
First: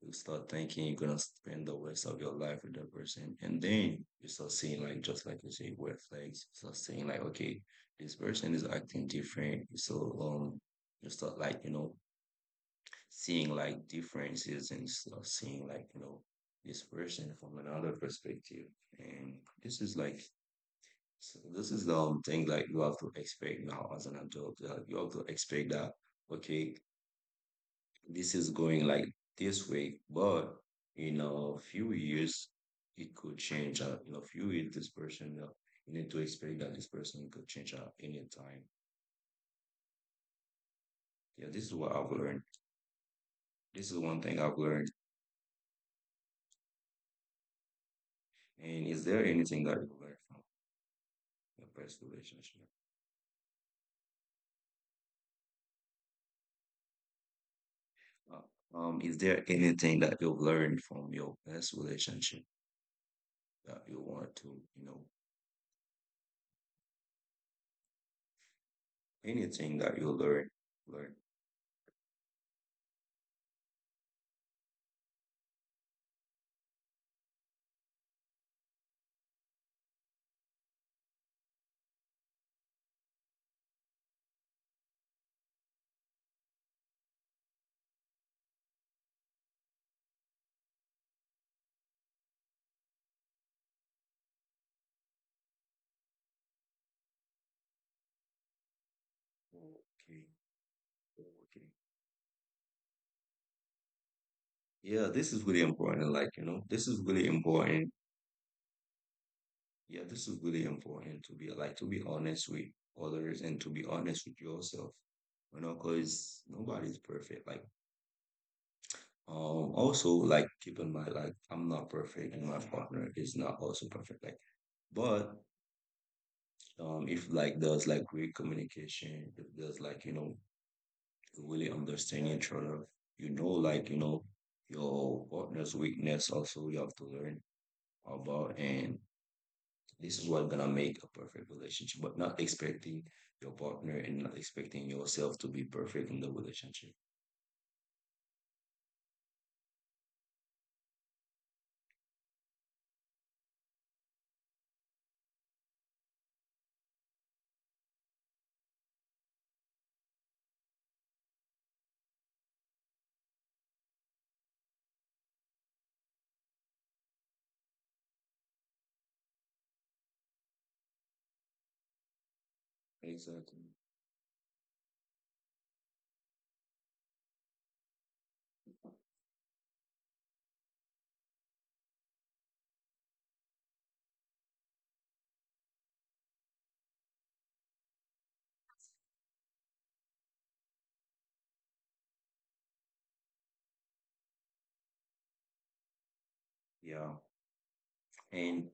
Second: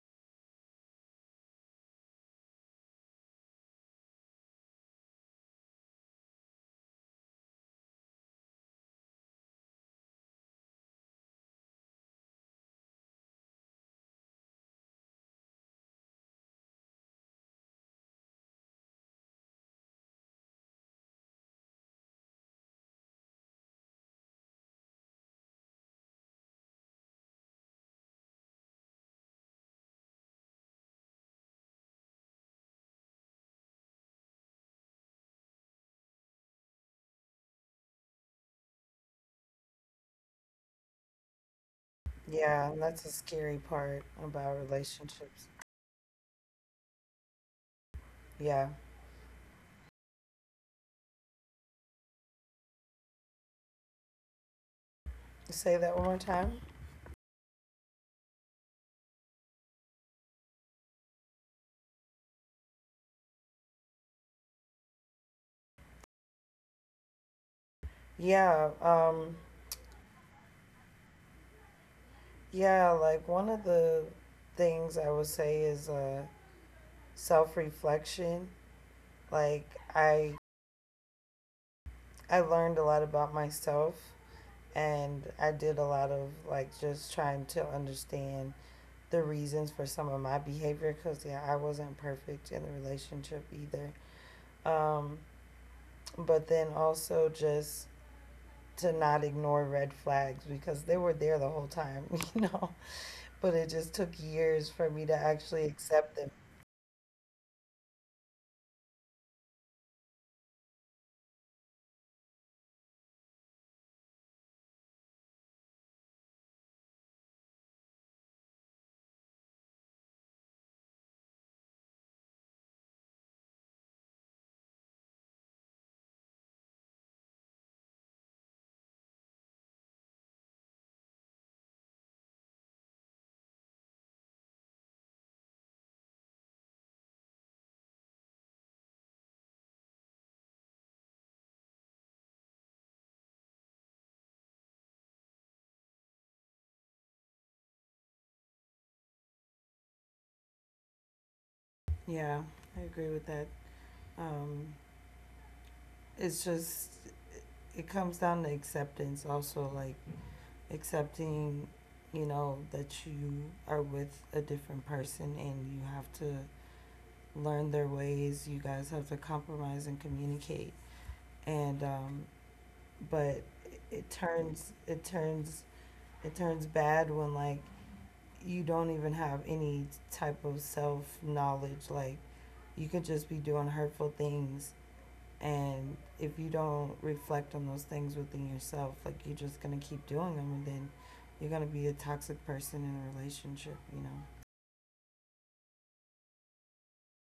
you start thinking you're gonna spend the rest of your life with that person, and then you start seeing like just like you say red flags. You start seeing like okay, this person is acting different. So you start like, seeing like differences and you start seeing like, this person from another perspective, and this is like. So this is the thing like you have to expect now as an adult. Like you have to expect that okay, this is going like this way, but in a few years, it could change. In a few years, you need to expect that this person could change at any time. Yeah, this is what I've learned.
Yeah, and that's a scary
This is
part
one thing I've
about
learned.
relationships.
And is
Yeah.
there anything that you have learned from your past relationship?
Say that one more time.
Is there anything that you've learned from your past relationship that you want to, you know, anything that
Yeah,
learn?
um, yeah, like one of the things I would say is self reflection. Like I I learned a lot about myself and I did a lot of like just trying to understand the reasons for some of my behavior because yeah, I wasn't perfect in the relationship either. Um, but then also just
Okay,
to not ignore
okay.
red flags because they were there the whole time, *laughs* you know.
Yeah, this
But
is
it
really
just took
important. Like, you
years
know,
for
this
me
is
to
really
actually
important.
accept them.
Yeah, this is really important to be like to be honest with others and to be honest with yourself. You know, because nobody's perfect. Like, also like keep in mind, like I'm not perfect and my partner is not also perfect. Like, but if like there's like great communication, if there's like, really understand each other, you know, like, your partner's weakness. Also, you have to learn about and this is what's gonna make a perfect relationship, but not expecting your partner and not expecting yourself to be perfect in the relationship.
Yeah, I agree with that. Um, it's just, it comes down to acceptance also, like accepting, you know, that you are with a different person and you have to learn their ways. You guys have to compromise and communicate. And,
Exactly.
um, but it turns, it turns, it turns bad when like you don't even have any type of self knowledge, like you could just be doing hurtful things and if you don't reflect on those things within yourself like you're just going to keep doing them and then you're going to be a toxic person in a relationship you know.
Yeah. And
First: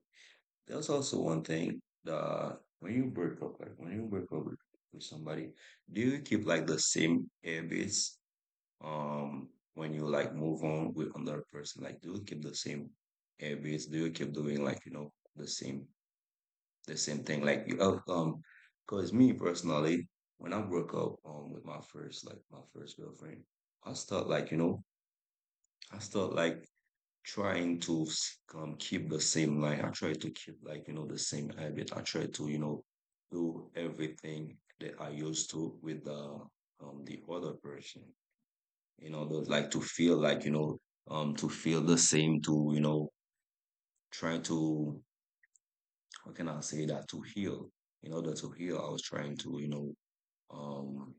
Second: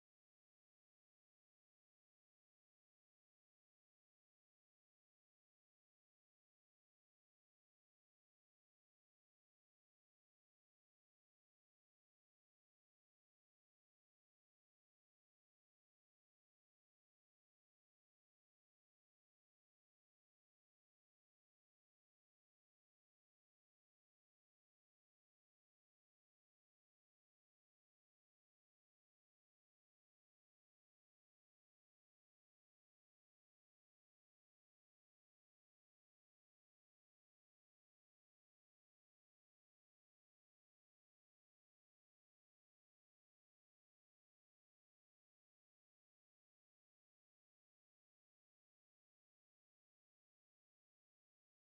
there's also one thing the when you break up, like when you break up with somebody, do you keep like the same habits when you like move on with another person? Like do you keep the same habits? Do you keep doing like, you know, the same the same thing. Like because me personally, when I broke up with my first like my first girlfriend, I start like you know I start like trying to keep the same line. I try to keep like, the same habit. I try to you know do everything that I used to with the other person. You know, those like to feel like you know to feel the same to you know try to how can I say that to heal you know, the to heal I was trying to, you know, um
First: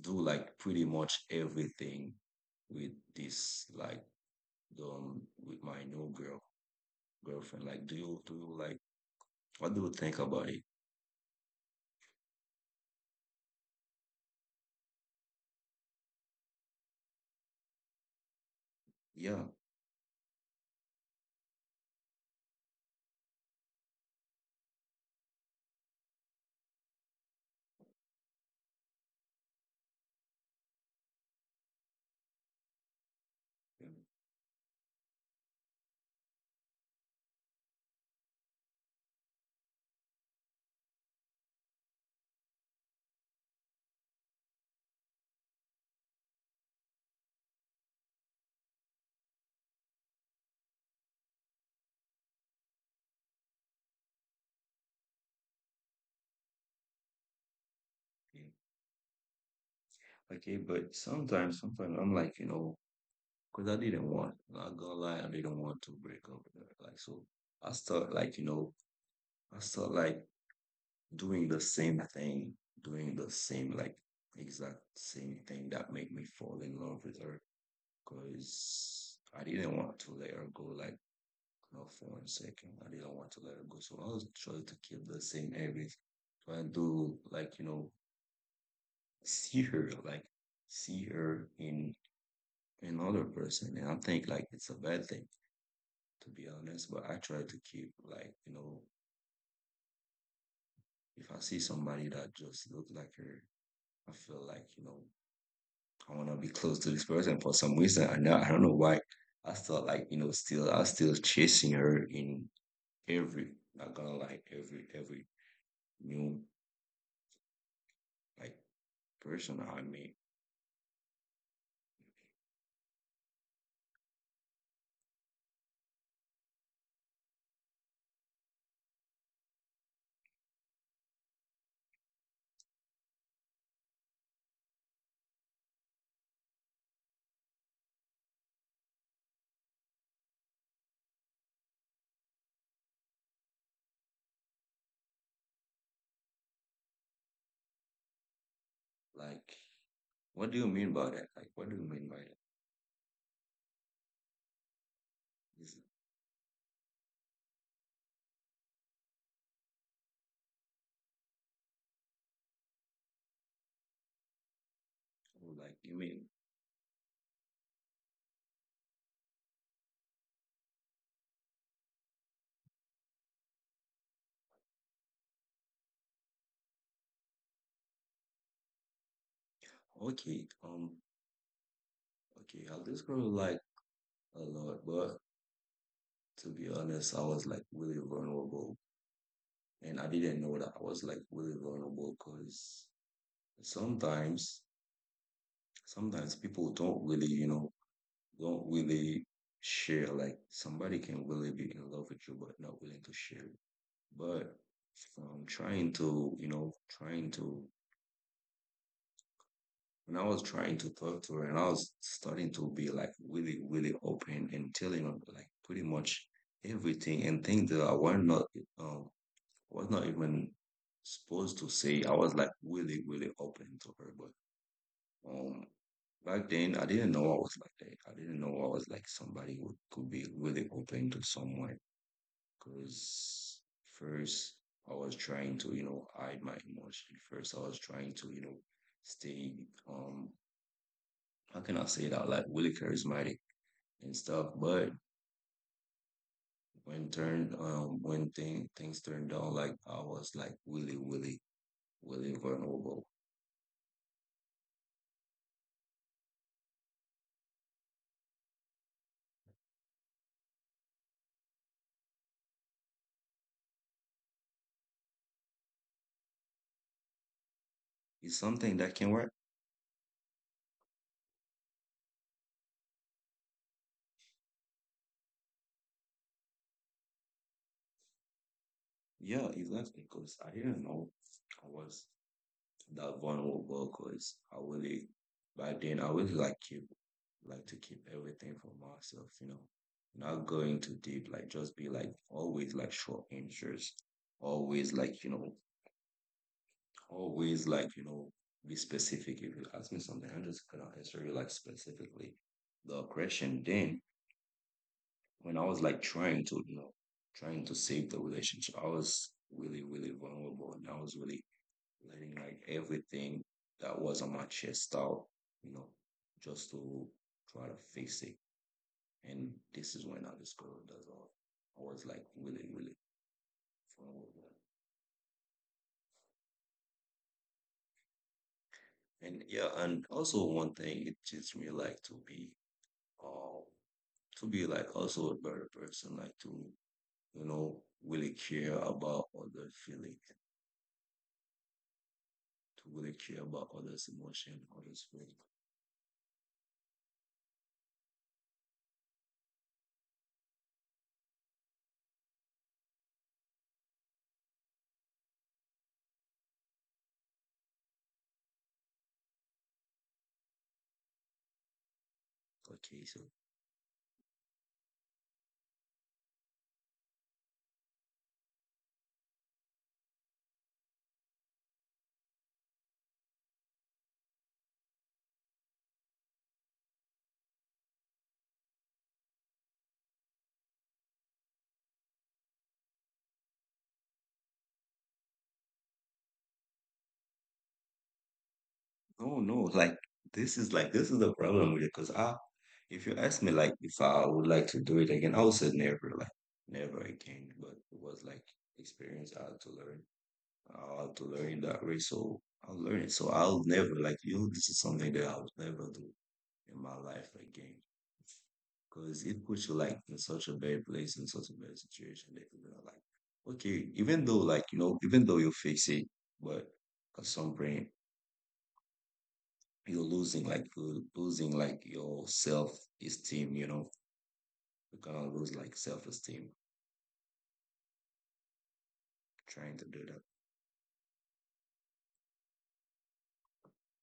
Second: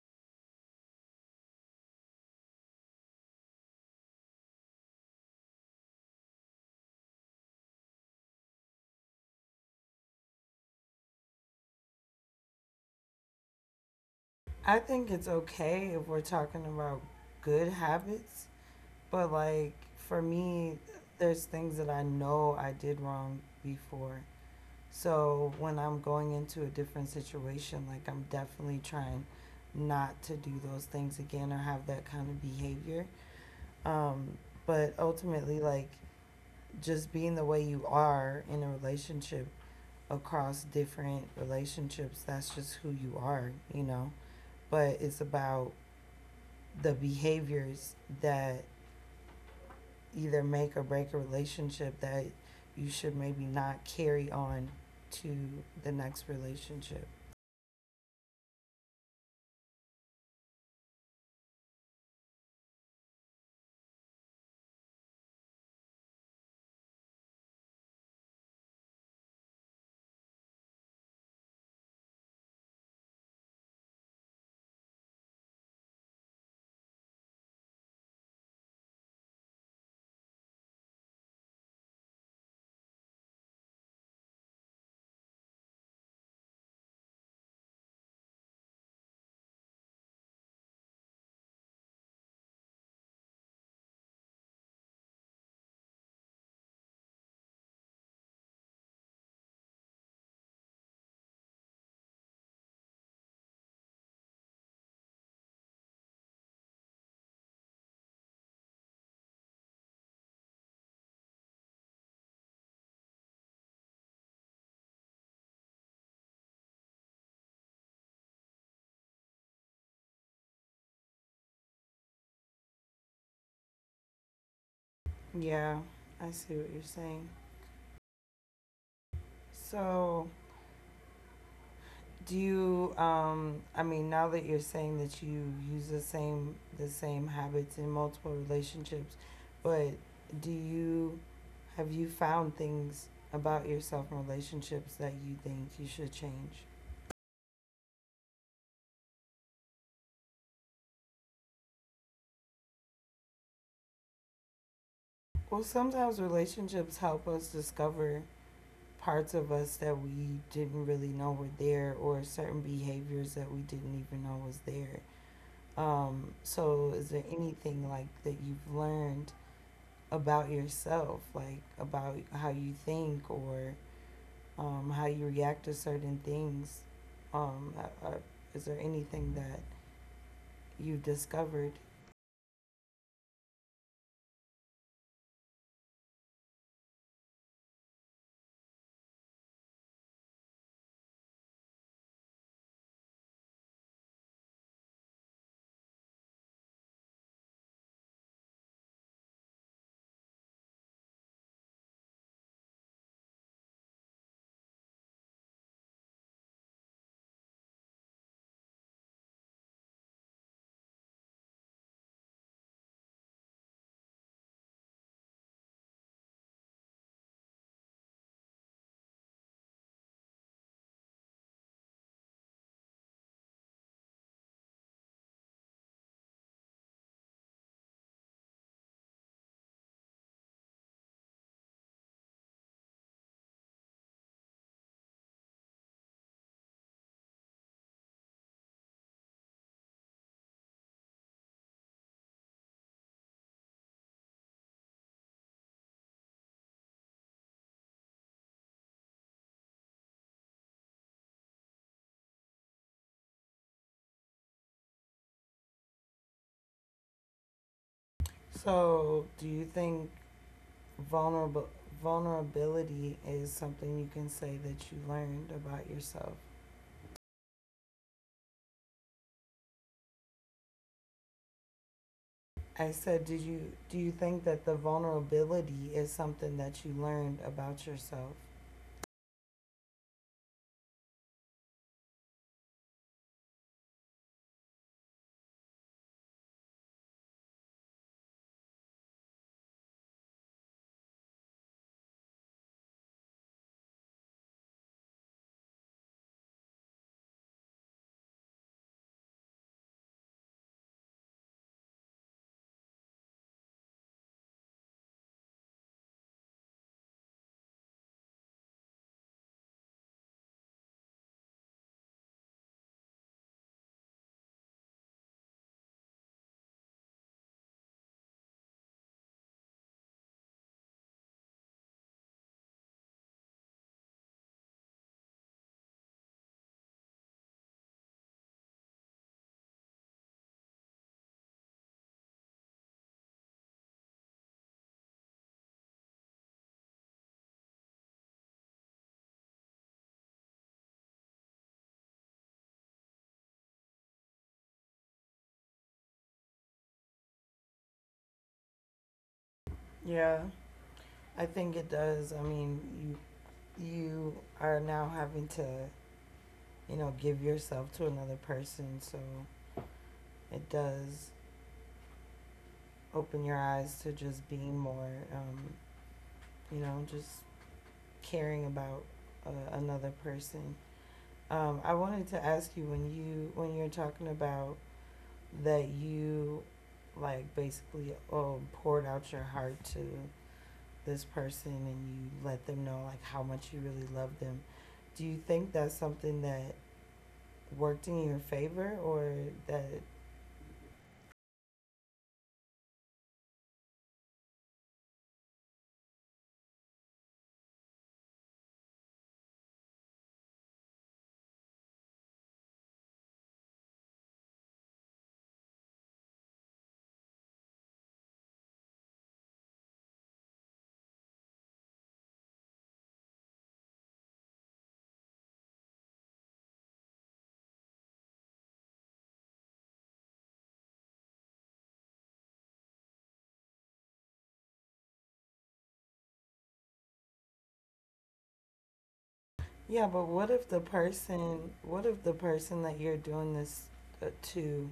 do like pretty much everything with this like with my new girlfriend. Like do you what do you think about it?
I think it's okay if we're talking about good habits, but
Yeah.
like for me there's things that I know I did wrong before, so when I'm going into a different situation like I'm definitely trying not to do those things again or have that kind of behavior. Um, but ultimately, like just being the way you are in a relationship across different relationships, that's just who you are, you know. But it's about the behaviors that either make or break a relationship that you should maybe not carry on to the next relationship.
Okay. Okay, but sometimes sometimes I'm like, you know, because I didn't want not gonna lie, I didn't want to break up with her. Like so I start like, you know, I start like doing the same thing, doing the same like exact same thing that make me fall in love with her. Because I didn't want to let her go like not for one second. I didn't want to let her go. So I was trying to keep the same habit, trying to like, you know, *laughs* see her, like see her in another person. And I think like it's a bad thing to be honest. But I try to keep like, you know, if I see somebody that just looks like her, I feel like, you know, I wanna be close to this person for some reason. I know I don't know why. I still like, you know, still I was still chasing her in every, not gonna lie, every new like person I meet,
Yeah, I see what you're saying. So, do you? I mean, now that you're saying that you use the same habits in multiple relationships, but do you have you found things about yourself in relationships that you think you should change?
like, what do you mean by that? Like, what do you mean by that?
Well, sometimes
Is
relationships help us discover parts of us that we didn't really know were there, or certain behaviors that we didn't even know was there.
like, you mean,
So, is there anything like that you've learned about yourself, like about how you think or how you react to certain things. Um, uh, uh, is there anything that
okay,
you've discovered?
okay, I this gonna like a lot, but to be honest, I was like really vulnerable, and I didn't know that I was like really vulnerable because sometimes, sometimes people don't really, you know don't really share. Like somebody can really be in love with you, but not willing to share. It. But trying to, you know, when I was trying to talk to her and I was starting to be like really, really open and telling her like pretty much everything and things that I um, was not even supposed to say. I was like really, really open to her, but Um, back then, I didn't know I was like that. I didn't know I was like somebody who could be really open to someone. Because first, I was trying to, you know, hide my emotion. First, I was trying to, you know, stay, um, how can I say that? Like really charismatic and stuff. But when things turned down, like I was like really, really, really vulnerable.
So, do you think vulnerable vulnerability is something you can say that you learned about yourself?
It's something that can work.
I said, did you do you think that the vulnerability is something that you learned about yourself?
Yeah, exactly. Because I didn't know I was. That vulnerable because I really, by then, I really like to keep everything for myself, you know, not going too deep, like just be like always like short answers, always like, you know, always like, you know, be specific. If you ask me something, I'm just gonna answer you like specifically the question. Then when I was like trying to, you know, trying to save the relationship, I was really, really vulnerable and I was really letting like everything that was on my chest out, you know, just to try to fix it. And this is when I discovered that I was like really, really fun. And yeah, and also one thing it teaches me like uh to be like also a better person, like to, you know, really care about other feeling, to really care about others' emotion, others' feeling.
Yeah, I think it does. I mean, you are now having to you know, give yourself to another person. So it does open
Okay,
your
so
eyes to just being more, you know, just caring about another person. I wanted to ask you when you're talking about that you like basically oh poured out your heart to this person and you let them know like how much you really love them. Do you think that's something that worked in your favor or that.
no, no, like this is the problem with it. Cause I, if you ask me, like if I would like to do it again, I would say never, like never again. But it was like experience I had to learn. I had to learn that way, so I'll learn it. So I'll never like you. This is something that I'll never do in my life again. Because it puts you like in such a bad place, in such a bad situation that you're gonna like, okay, even though like you know, even though you fix it, but at some point you're losing like your self esteem, you know, you're gonna lose like self esteem
Yeah, but
trying to do that.
what if the person that you're doing this uh, to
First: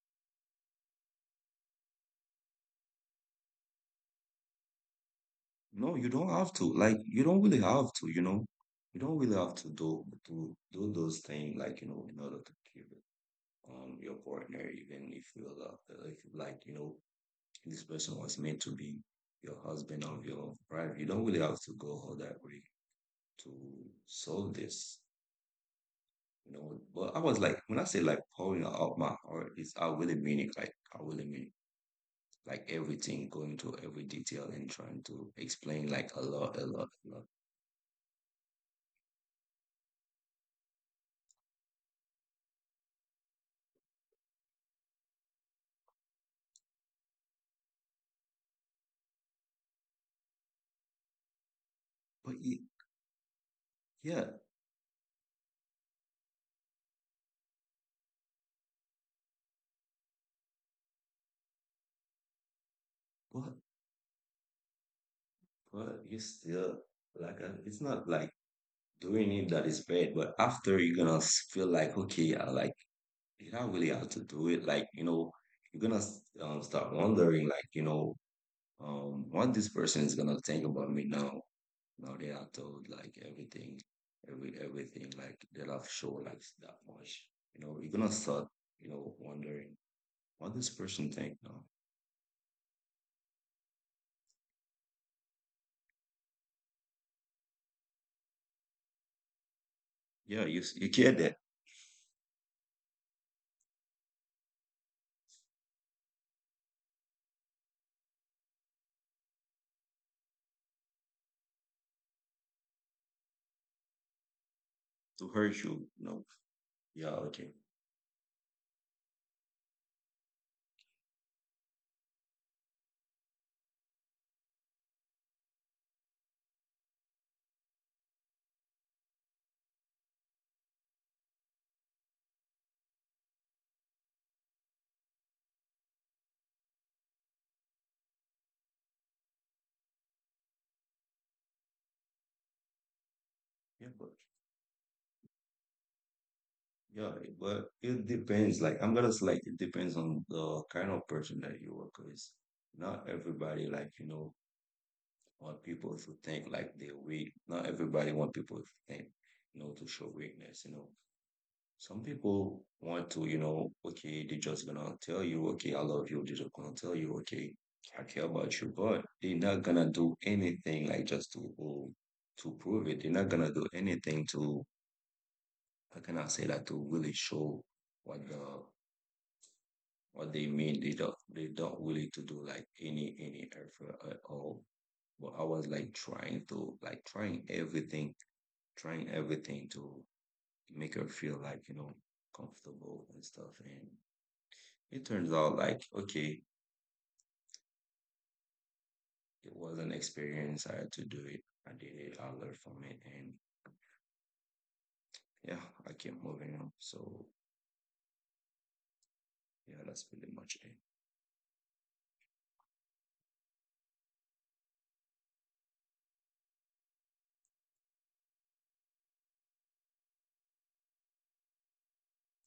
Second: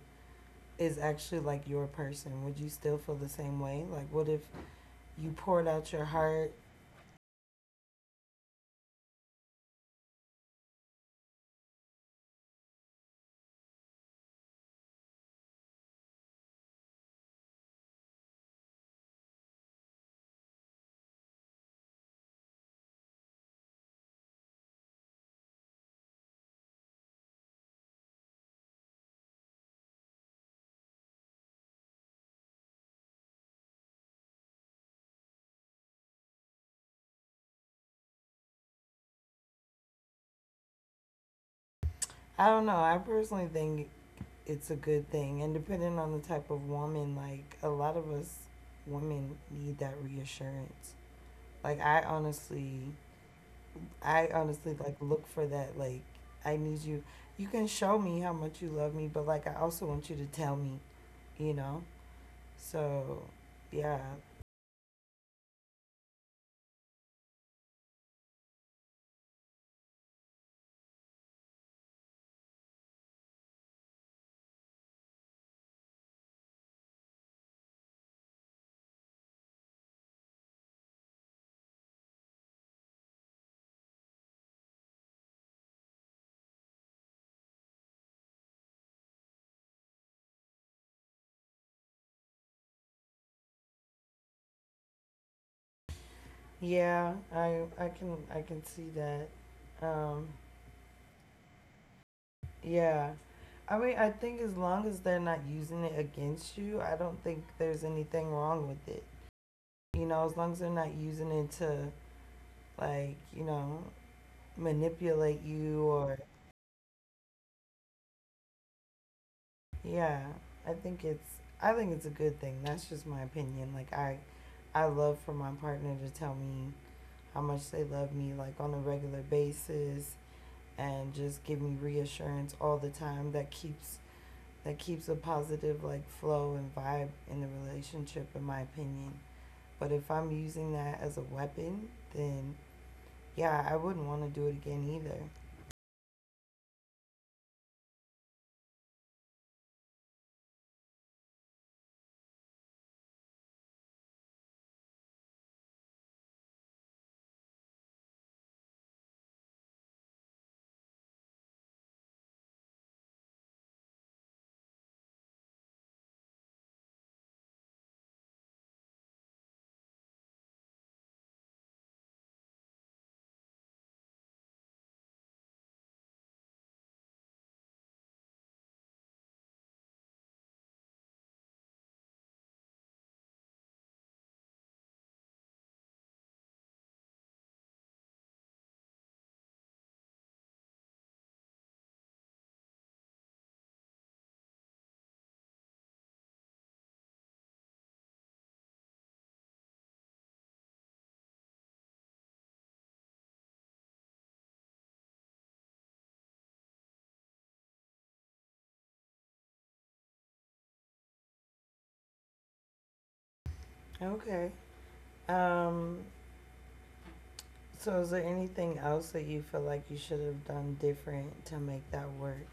is actually like your person? Would you still feel the same way? Like, what if you poured
No,
out your
you don't have
heart?
to like you don't really have to you know you don't really have to do those things like you know in order to keep it your partner even if you love if like you know this person was meant to be your husband or your wife you don't really have to go all that way to solve this. You know, but I was like, when I say like pouring out my heart, is I really mean it. Like I really mean it. Like everything, going to every detail and trying to explain like a lot, a lot, a lot.
I don't know. I personally think it's a good thing. And depending on the type of woman, like, a lot of us women need that reassurance. Like,
But y- yeah,
I honestly, like, look for that. Like, I need you. You can show me how much you love me, but, like, I also want you to tell me, you know? So,
but
yeah,
but you still like it's not like doing it that is bad. But after you're gonna feel like okay, I like did I really have to do it? Like you know, you're gonna start wondering like you know what this person is gonna think about me now. Now they are told like everything, everything like they love show like that much. You know, you're gonna start, you know, wondering what this person think. No,
yeah, I can I can see that. Um,
yeah, you you get that
yeah, I mean, I think as long as they're not using it against you, I don't think there's anything wrong with it. You know, as long as they're not using it to like you know
to
manipulate
hurt
you
you.
or
No, yeah, okay,
yeah, I think it's I think it's a good thing. That's just my opinion. Like I love for my partner to tell me how much they love me like on a regular basis and just give me reassurance all the time that keeps a positive like flow and vibe in the relationship in my opinion. But if I'm using that as a weapon, then yeah, I
yeah,
wouldn't
but
want to do it again either.
yeah, but it depends. Like I'm gonna say, like it depends on the kind of person that you work with. Not everybody like you know want people to think like they're weak. Not everybody want people to think, you know, to show weakness. You know some people want to, you know, okay, they're just gonna tell you, okay, I love you. They're just gonna tell you, okay, I care about you, but they're not gonna do anything like just to prove it. They're not gonna do anything to, how can I say that, to really show what the what they mean. They don't really to do like any effort at all. But I was like trying to like trying everything to make her feel like, you know, comfortable and stuff. And it turns out like, okay, it was an experience. I had to do it. I did it. I learned from it. And yeah, I kept moving on. So yeah, that's pretty much it.
Okay, um anything else that you feel like you should have done different to make that work?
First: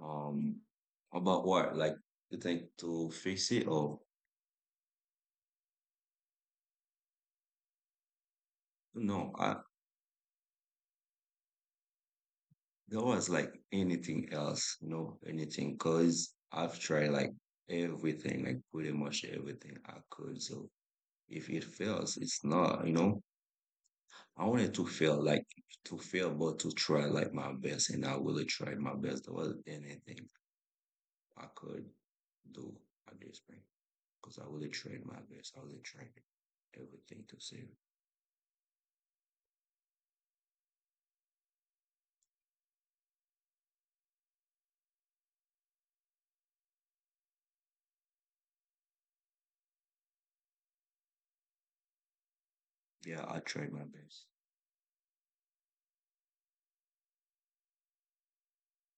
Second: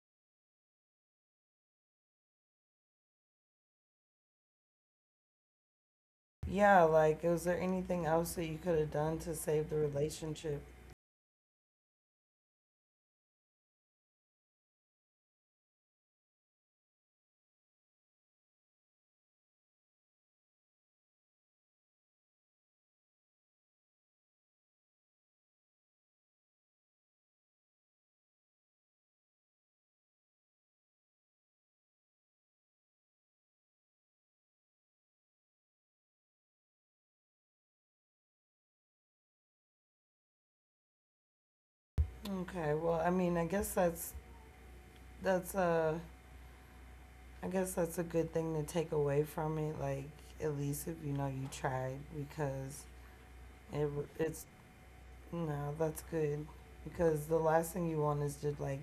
Um, about what? Like, you think to fix it or
Yeah, like was there anything else that you could have done
no?
to
I,
save the relationship?
there was like anything else, you know, anything. Cause I've tried like everything, like pretty much everything I could. So if it fails, it's not, I wanted to fail, like to fail, but to try like my best, and I really tried my best. There wasn't anything I could do at this point because I really tried my best. I really tried everything to save.
Okay, well, I mean, I guess that's that's I guess that's a good thing to take away from it. Like, at least if you know you tried, because
Yeah, I tried my best.
it's no, that's good. Because the last thing you want is to like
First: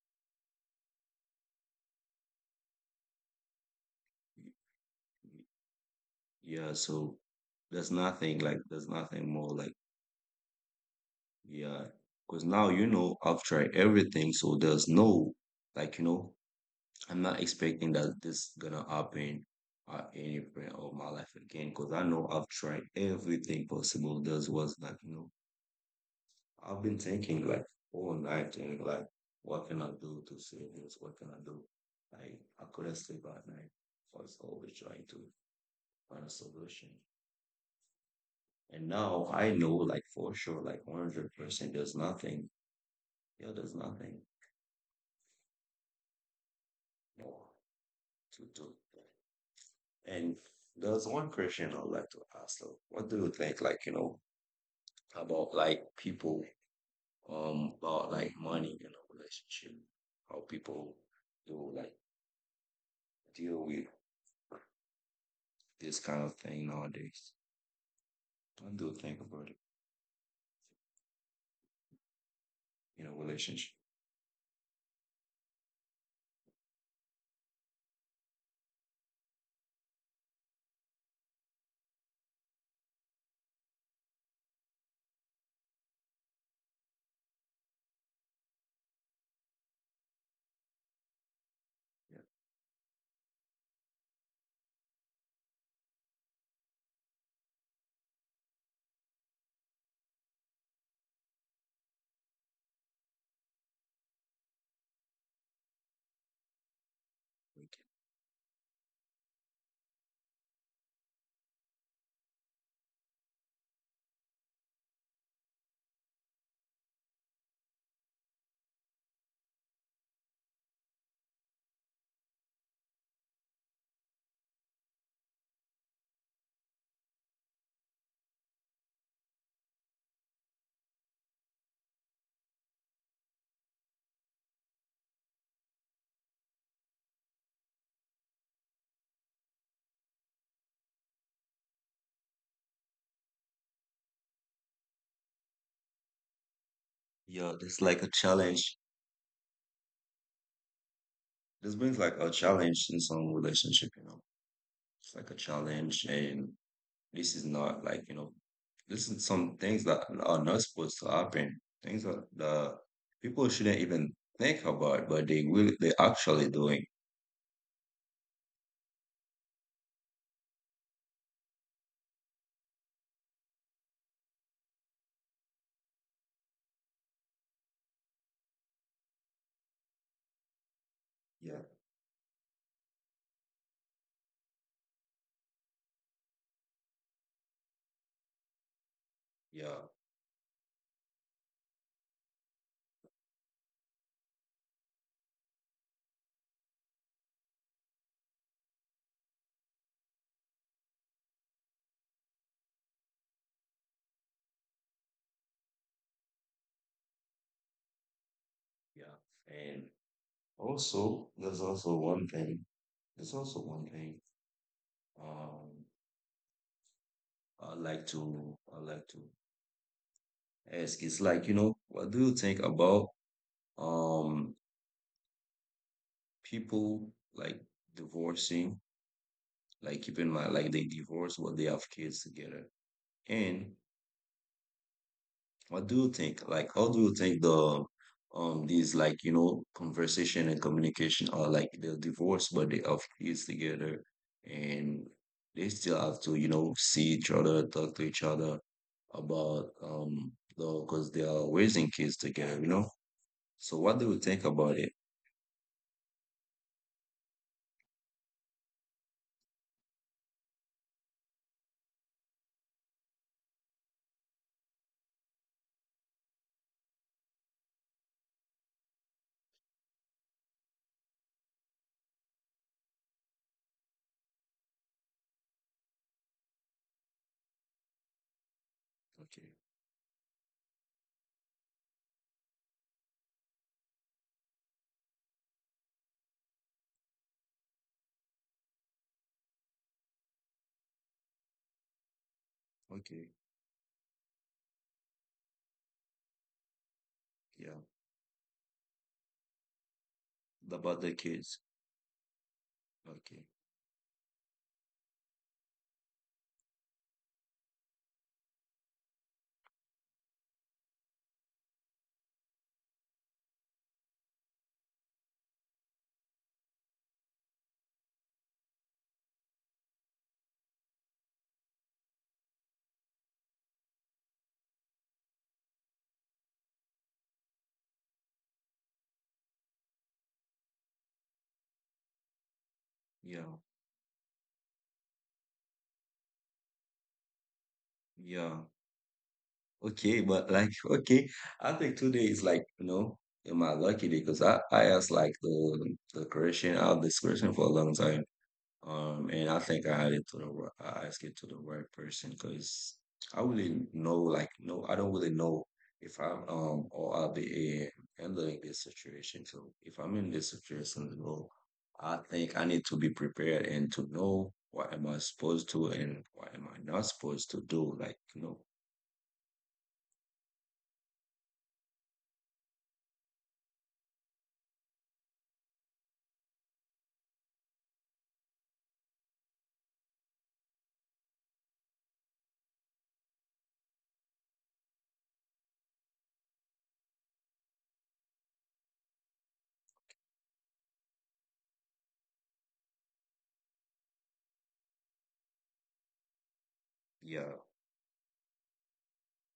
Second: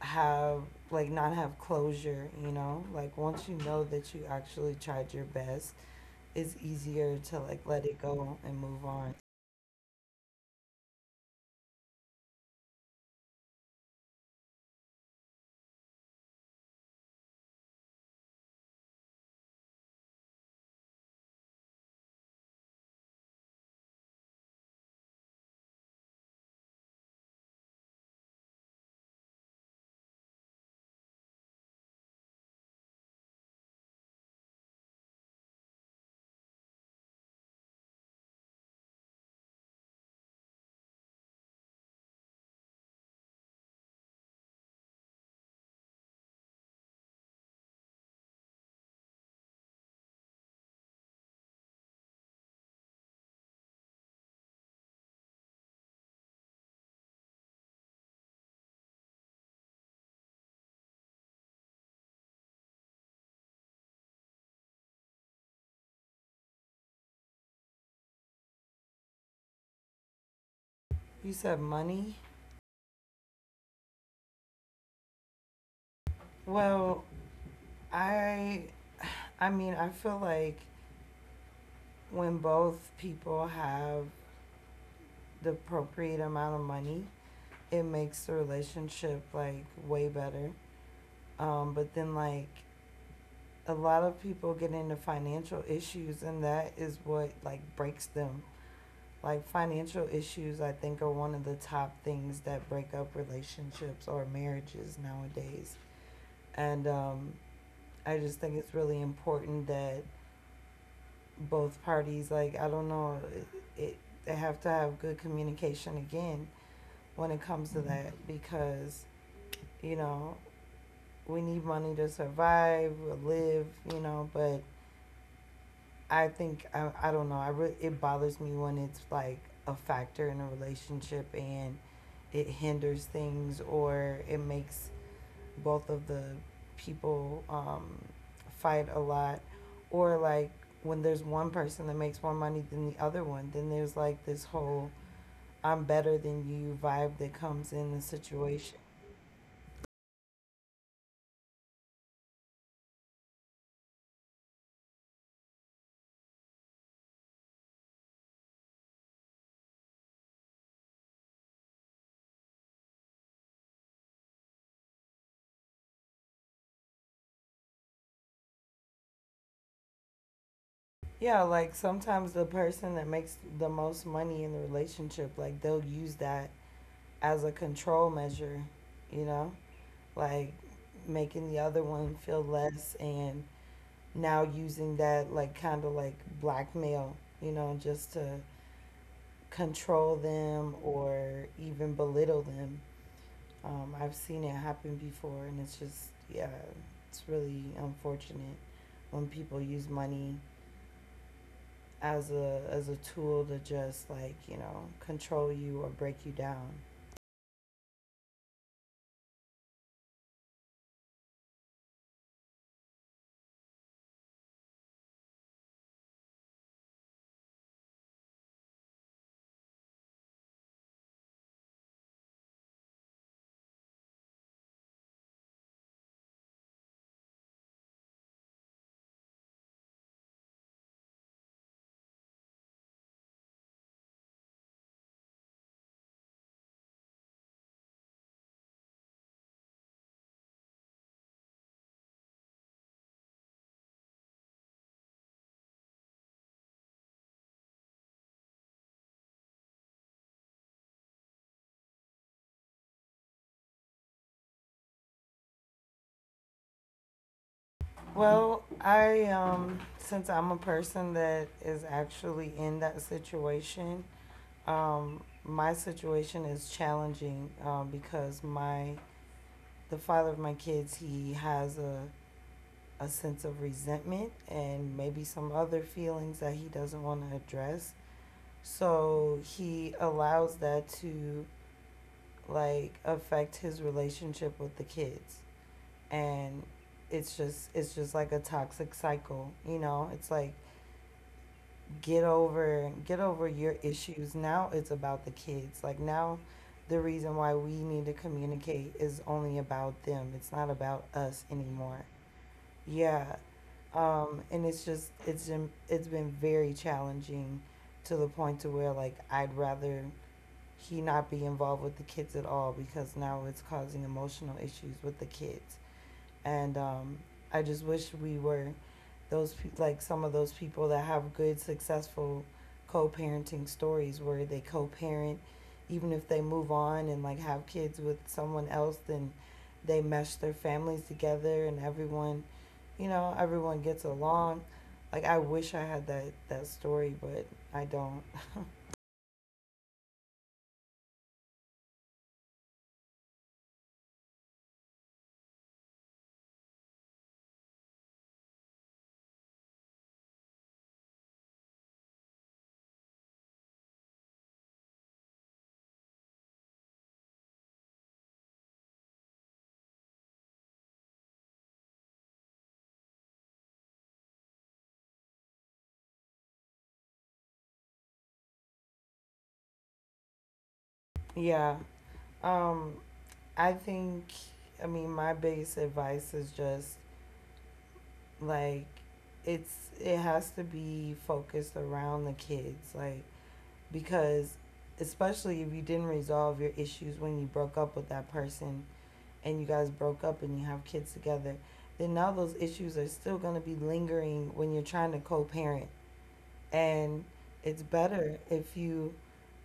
have like not have closure. You know, like once you know that you actually tried your best, it's
Yeah, so
easier to like let it go and move
there's
on.
nothing more like yeah, because now you know I've tried everything, so there's no like you know I'm not expecting that this gonna happen at any point of my life again because I know I've tried everything possible. This was like, I've been thinking like all night and like, what can I do to save this? What can I do? Like, I couldn't sleep at night. I was always trying to find a solution. And now I know, like, for sure, like 100%, there's nothing, yeah, there's nothing more to do. And there's one question I'd like to ask, though. What do you think, like, about like people, about like money in a relationship, how people do like deal with this kind of thing nowadays. I do think about it
You said money.
in a relationship.
Well, I I mean I feel like when both people have the appropriate amount of money, it makes the relationship like way better. But then
Yeah,
like a lot of people get into financial issues and that is what like breaks them. Like financial issues I think are one of the top things that break up relationships or marriages nowadays. And I just think it's really important that both parties like I don't know it they have to have good communication again when it comes to that because you know we need money to survive, live, you know. But I think I don't know. I it bothers me when it's like a factor in a relationship and it hinders things or it makes both of the people fight a lot or like when there's one person that makes more money than the other one then there's like this whole I'm better than you vibe that
yeah,
comes
it's
in the
like a
situation.
challenge. This brings like a challenge in some relationship, you know. It's like a challenge, and this is not like, this is some things that are not supposed to happen. Things that the people shouldn't even think about, but they will, they actually doing.
Yeah, like sometimes the person that makes the most money in the relationship, like they'll use that as a control measure, you know? Like making the
Yeah,
other one feel less and now using that like kind of like blackmail, you know, just to
yeah,
control them or even belittle them. I've seen it happen before and it's just, yeah, it's really unfortunate when people use money as a tool to just like you know control you or break you down.
yeah. And also, There's also one thing. Um, I like to it's like, what do you think about um people like divorcing, like keeping my like they divorce what they have kids together. And what do you think? Like how do you think the these like, conversation and communication are like they're divorced but they have kids together and they still have to, see each other, talk to each other about the because they are raising kids together, you know? So what do you think about it?
Well, I since I'm a person that is actually in that situation, my situation is challenging, because my the father of my kids he has a sense of resentment and maybe some other feelings that he doesn't want to address, so
Okay.
he allows that to like affect his relationship with the kids, and it's just like a toxic cycle you know it's like
Okay,
get over your issues now it's about the kids like now the reason why
yeah,
we need to communicate is only about them it's not about
about the
us
kids.
anymore. Yeah,
Okay,
and it's just it's been very challenging to the point to where like I'd rather he not be involved with the kids at all because now it's causing emotional issues with the kids, and I just wish we were like some of those people that have good successful co-parenting stories where they co-parent even if they move on and like have kids with someone else then they mesh their families together and everyone you know
yeah,
everyone gets along. Like I wish I had that story but I don't.
yeah. Okay, but like, *laughs* okay, I think today is like, am I lucky because I asked like the question, I had this question for a long time. And I think I had it to the I asked it to the right person because I really know, like, no, I don't really know if I'm or I'll be handling this situation. So if I'm in this situation, so I think I need to be prepared and to know what am I supposed to and what am I not supposed to do. Like,
Yeah, um I think I mean my biggest advice is just like it's it has to be focused around the kids, like because especially if you didn't resolve your issues when you broke up with that person and you guys broke up and you have kids together, then now those issues are still going to be lingering when you're trying to co-parent. And
yeah,
it's better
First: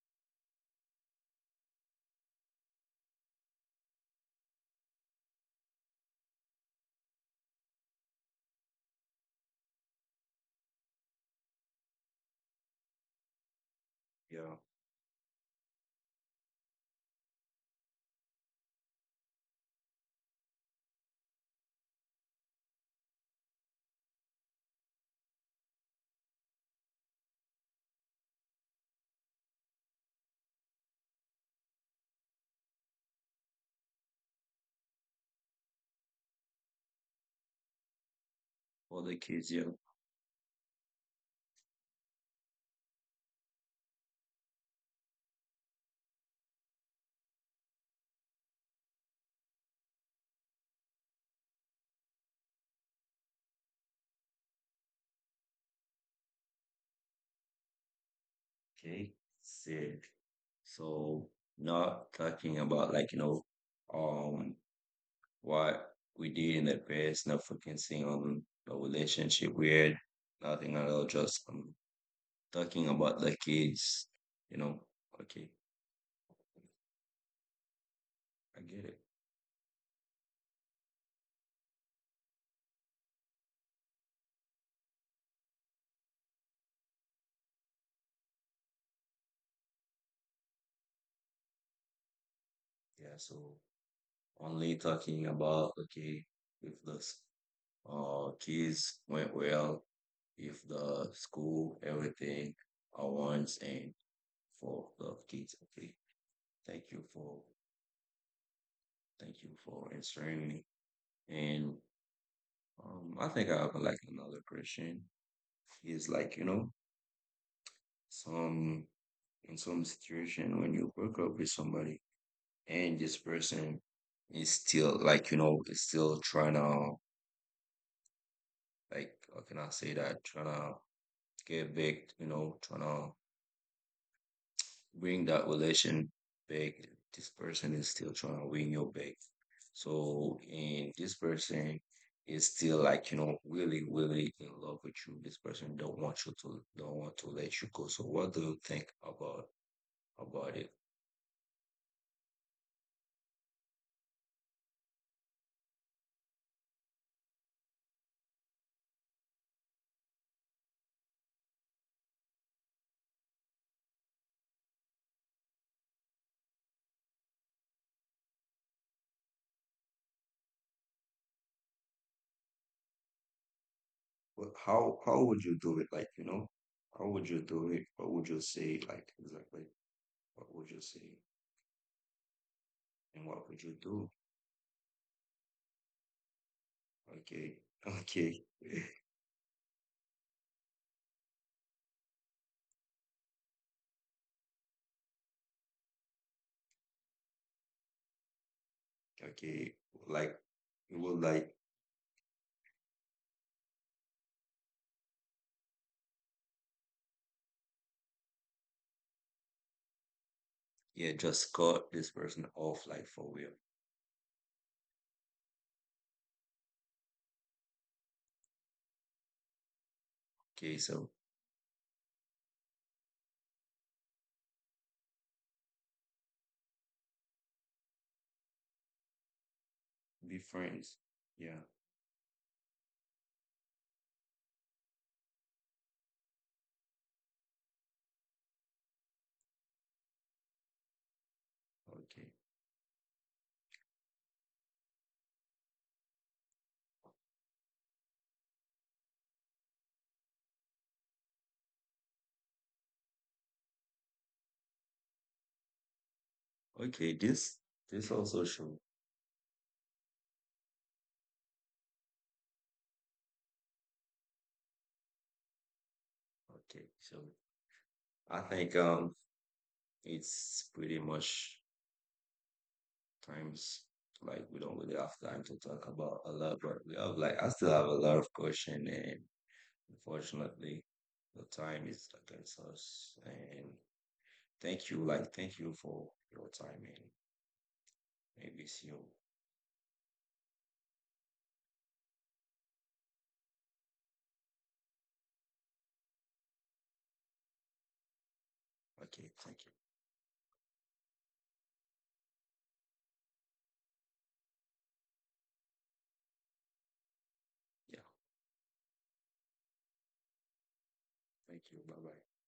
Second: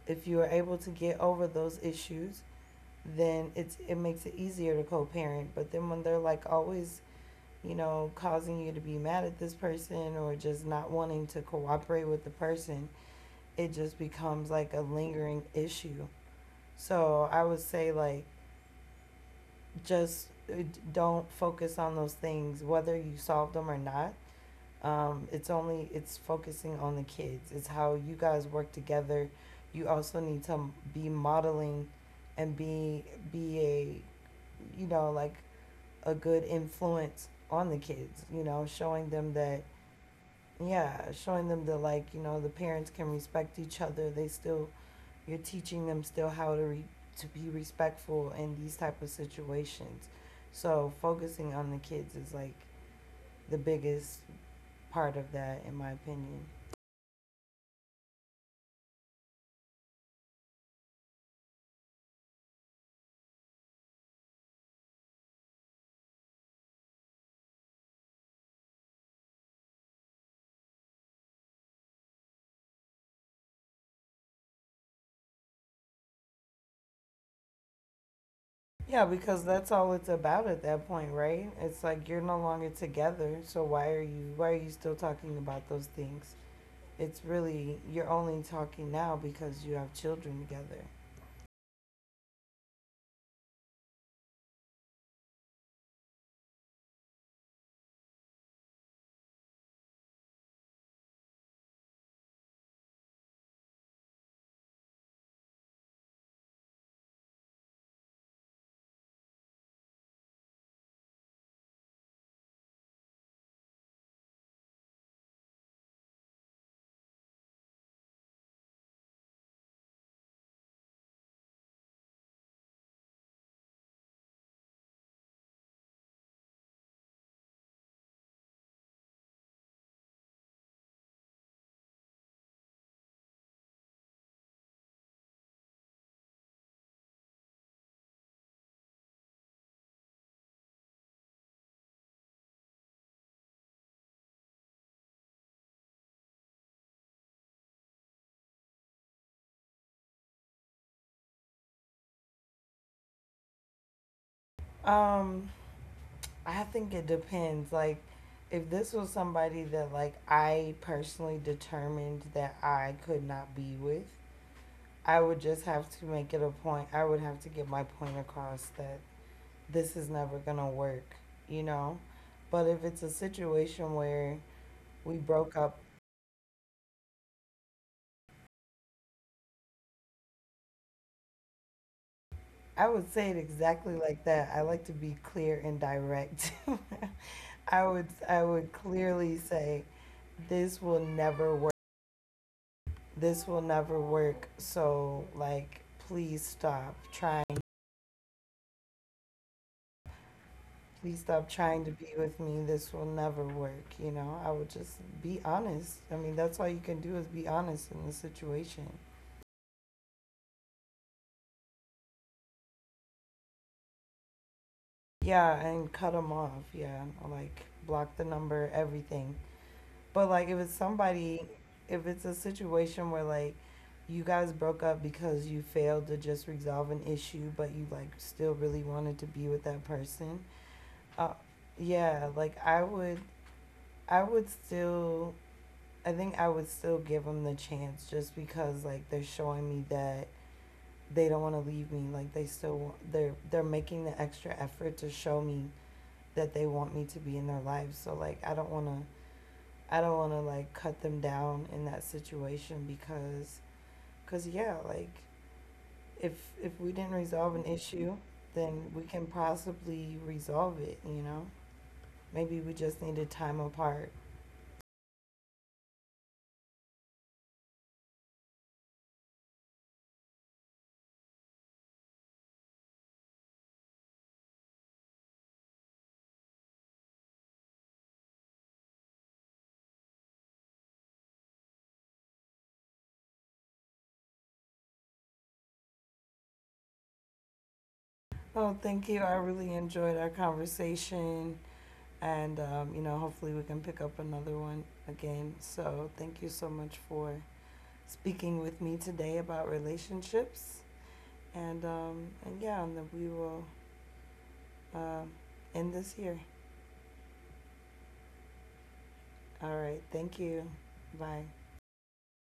if you are able to get over those issues, then it makes it easier to co-parent. But then when they're like always you know, causing you to be mad at this person or just not wanting to cooperate with the person, it just becomes
yeah,
like a lingering issue. So I would say, like, just don't focus on those things, whether you solve them or not. It's only it's focusing on the kids. It's how you guys work together. You also need to be modeling and be a you know like a good influence on the kids. You know,
all
showing
the
them
kids,
that
yeah,
yeah, showing them that like you know the parents can respect each other. They still you're teaching them still how to to be respectful in these type of situations. So focusing on the kids is like the biggest part of that, in my opinion.
okay, said. So not talking about like, um. what we did in the past, not focusing on the relationship we're nothing at all, just talking about the kids, you know. Okay, I get it.
Yeah, because that's all it's about at that point, right? It's like you're no longer together, so why are you still talking about those things? It's really you're only talking now because you have children together.
Yeah, so only talking about okay, if the kids went well, if the school, everything I want and for the kids. Okay. Thank you for thank you for answering me. And I think I have like another question. It's like, some in some situation when you break up with somebody and this person is still like, is still trying to like how can I say that? Trying to get back, trying to bring that relation back. This person is still trying to win your back. So and this person is still like, really, really in love with you. This person don't want you to don't want to let you go. So what do you think about it?
Um I think it depends. Like, if this was somebody that like I personally determined that I could not be with, I would just have to make it a point. I would have to get my point across that this is never gonna work, you know. But if it's a situation where
Well,
we
how would you
broke
do
up,
it? Like, how would you do it? What would you say? Like, exactly, what would you say?
I would
And
say it
what would you
exactly
do?
like that. I like to be clear and direct.
Okay,
*laughs*
*laughs*
I
okay,
would clearly say this will never work. This will never work. So like, please stop trying.
okay. Like, you
Please
would
stop
like,
trying to be with me. This will never work. You know, I would just be honest. I mean, that's all you can do is be honest in the situation.
yeah, just cut this person off, like for real.
Yeah, and cut them off. Yeah, like block the number, everything. But like, if it's
Okay, so
somebody, if it's a situation where like you guys broke up because you failed to just resolve an issue, but you like still really wanted to be with that
be
person,
friends.
Uh,
Yeah,
yeah, like I would still, I think I would still give them the chance just because like they're showing me that they don't want to leave me.
okay,
Like they still, they're making the extra effort to show me that they want me to be in their lives. So like I don't want to, I don't want to like cut them down in that situation because, cause yeah, like if if we
okay.
didn't
This
resolve an
this
issue,
also show.
then we can possibly resolve it. You know, maybe we just needed time apart.
Okay, so I think it's pretty much. Times like we don't really have time to talk about a lot, but we have like I still have a lot of question and unfortunately the time is against us. And thank you for your time and maybe
Oh,
see you.
thank you. I really enjoyed our conversation. And, you know, hopefully we can pick up another one again. So thank you so much for speaking with me
Okay,
today
thank you.
about relationships. And yeah, and then we will uh, end this here.
Yeah,
All right. Thank you. Bye.
thank you. Bye bye.